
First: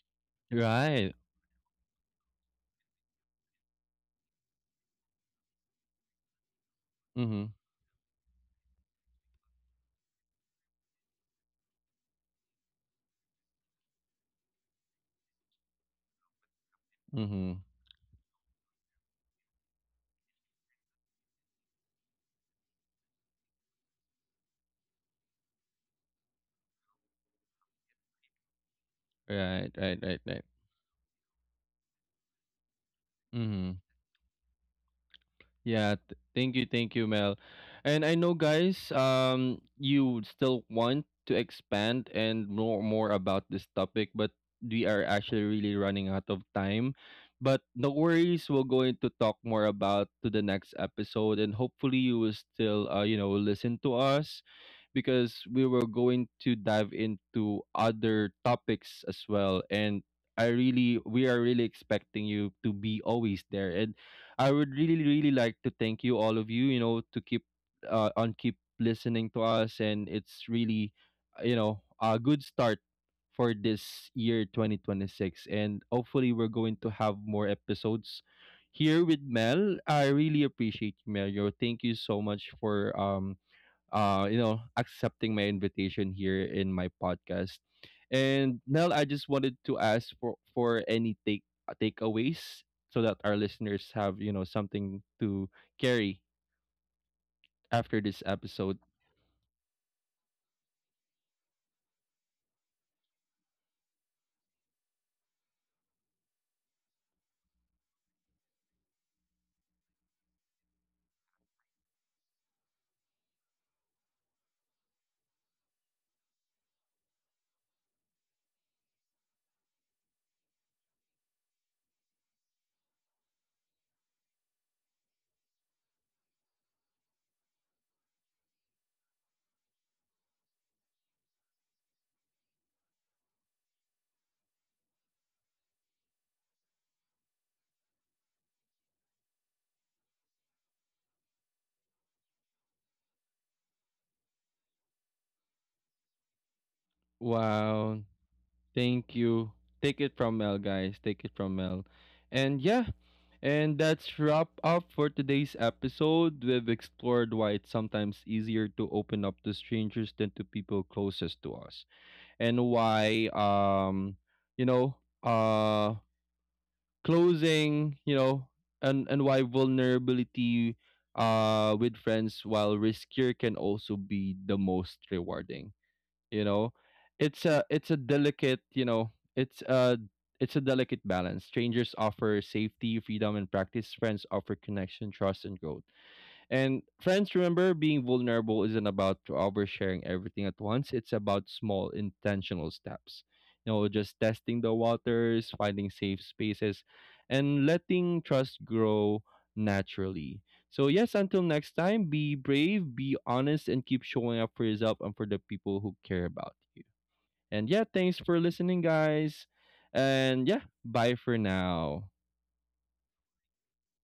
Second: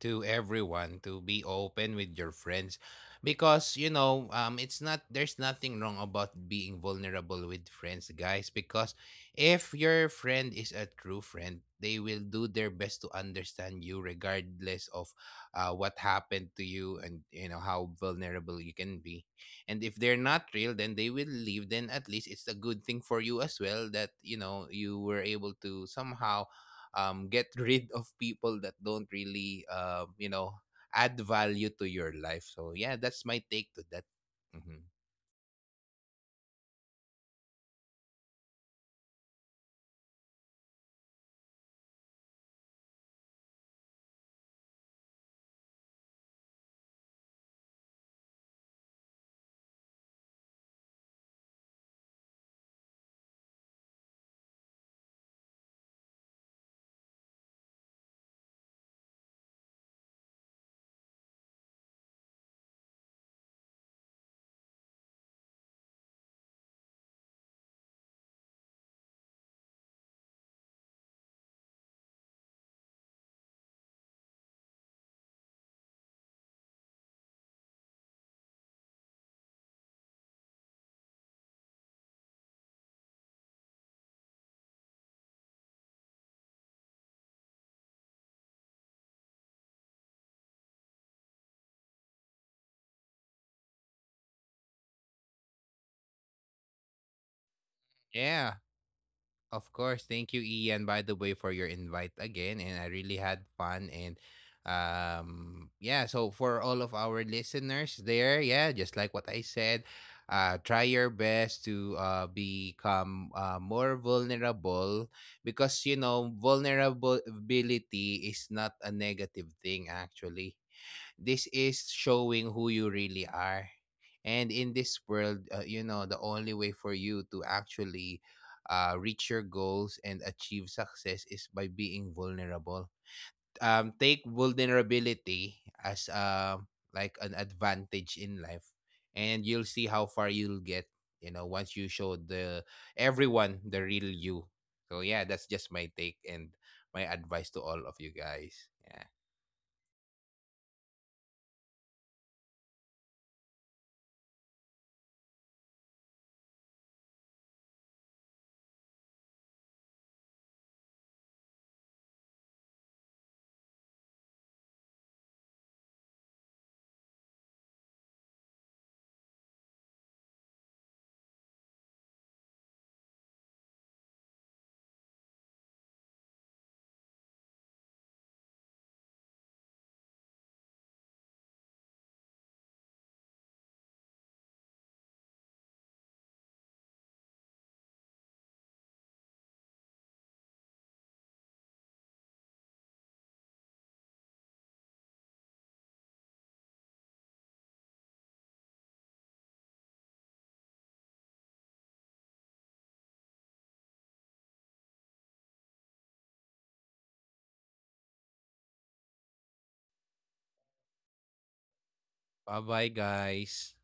Speaker 2: to
Speaker 1: right.
Speaker 2: everyone to be open with your friends, because, you know, it's not, there's nothing wrong about being
Speaker 1: Mm-hmm.
Speaker 2: vulnerable with friends, guys, because if your friend is a true friend, they will do their best to understand you, regardless of, what happened to
Speaker 1: Mm-hmm.
Speaker 2: you, and, you know, how vulnerable you can be. And if they're not real, then they will leave, then at least it's a good thing for you as well, that, you know, you were able to somehow, get rid of people that don't
Speaker 1: Right, right, right,
Speaker 2: really,
Speaker 1: right.
Speaker 2: you know, add value to your life. So yeah,
Speaker 1: Mm-hmm.
Speaker 2: that's my take to that. Hmm.
Speaker 1: Yeah, thank you, Mel. And I know, guys, you would still want to expand and know more about this topic, but we are actually really running out of time. But no worries, we're going to talk more about to the next episode, and hopefully, you will still, you know, listen to us because we were going to dive into other topics as well. And we are really expecting you to be always there, and I would really, really like to thank you, all of you, you know, to keep on keep listening to us, and it's really, you know, a good start for this year 2026, and hopefully we're going to have more episodes here with Mel. I really appreciate you, Mel. You know, thank you so much for you know, accepting my invitation here in my podcast. And Nell, I just wanted to ask for any takeaways so that our listeners have, you know, something to carry after this episode.
Speaker 2: Yeah. Of course. Thank you, Ian, by the way, for your invite again. And I really had fun. And, yeah, so for all of our listeners there, yeah, just like what I said, try your best to, become, more vulnerable, because, you know, vulnerability is not a negative thing, actually. This is showing who you really are. And in this world, you know, the only way for you to actually, reach your goals and achieve success is by being vulnerable. Take vulnerability as, like, an advantage in life, and you'll see how far you'll get. You know, once you show the, everyone, the real you. So yeah, that's just my take and my advice to all
Speaker 1: Wow,
Speaker 2: of you guys.
Speaker 1: thank
Speaker 2: Yeah.
Speaker 1: you. Take it from Mel, guys. Take it from Mel, and yeah. And that's wrap up for today's episode. We've explored why it's sometimes easier to open up to strangers than to people closest to us, and why you know uh closing you know and why vulnerability with friends, while riskier, can also be the most rewarding. you know it's a it's a delicate you know it's a delicate balance. Strangers offer safety, freedom, and practice. Friends offer connection, trust, and growth. And friends, remember, being vulnerable isn't about oversharing everything at once. It's about small intentional steps. You know, just testing the waters, finding safe spaces, and letting trust grow naturally. So yes, until next time, be brave, be honest, and keep showing up for yourself and for the people who care about you. And yeah, thanks for listening, guys. And yeah, bye for now.
Speaker 2: Bye bye, guys.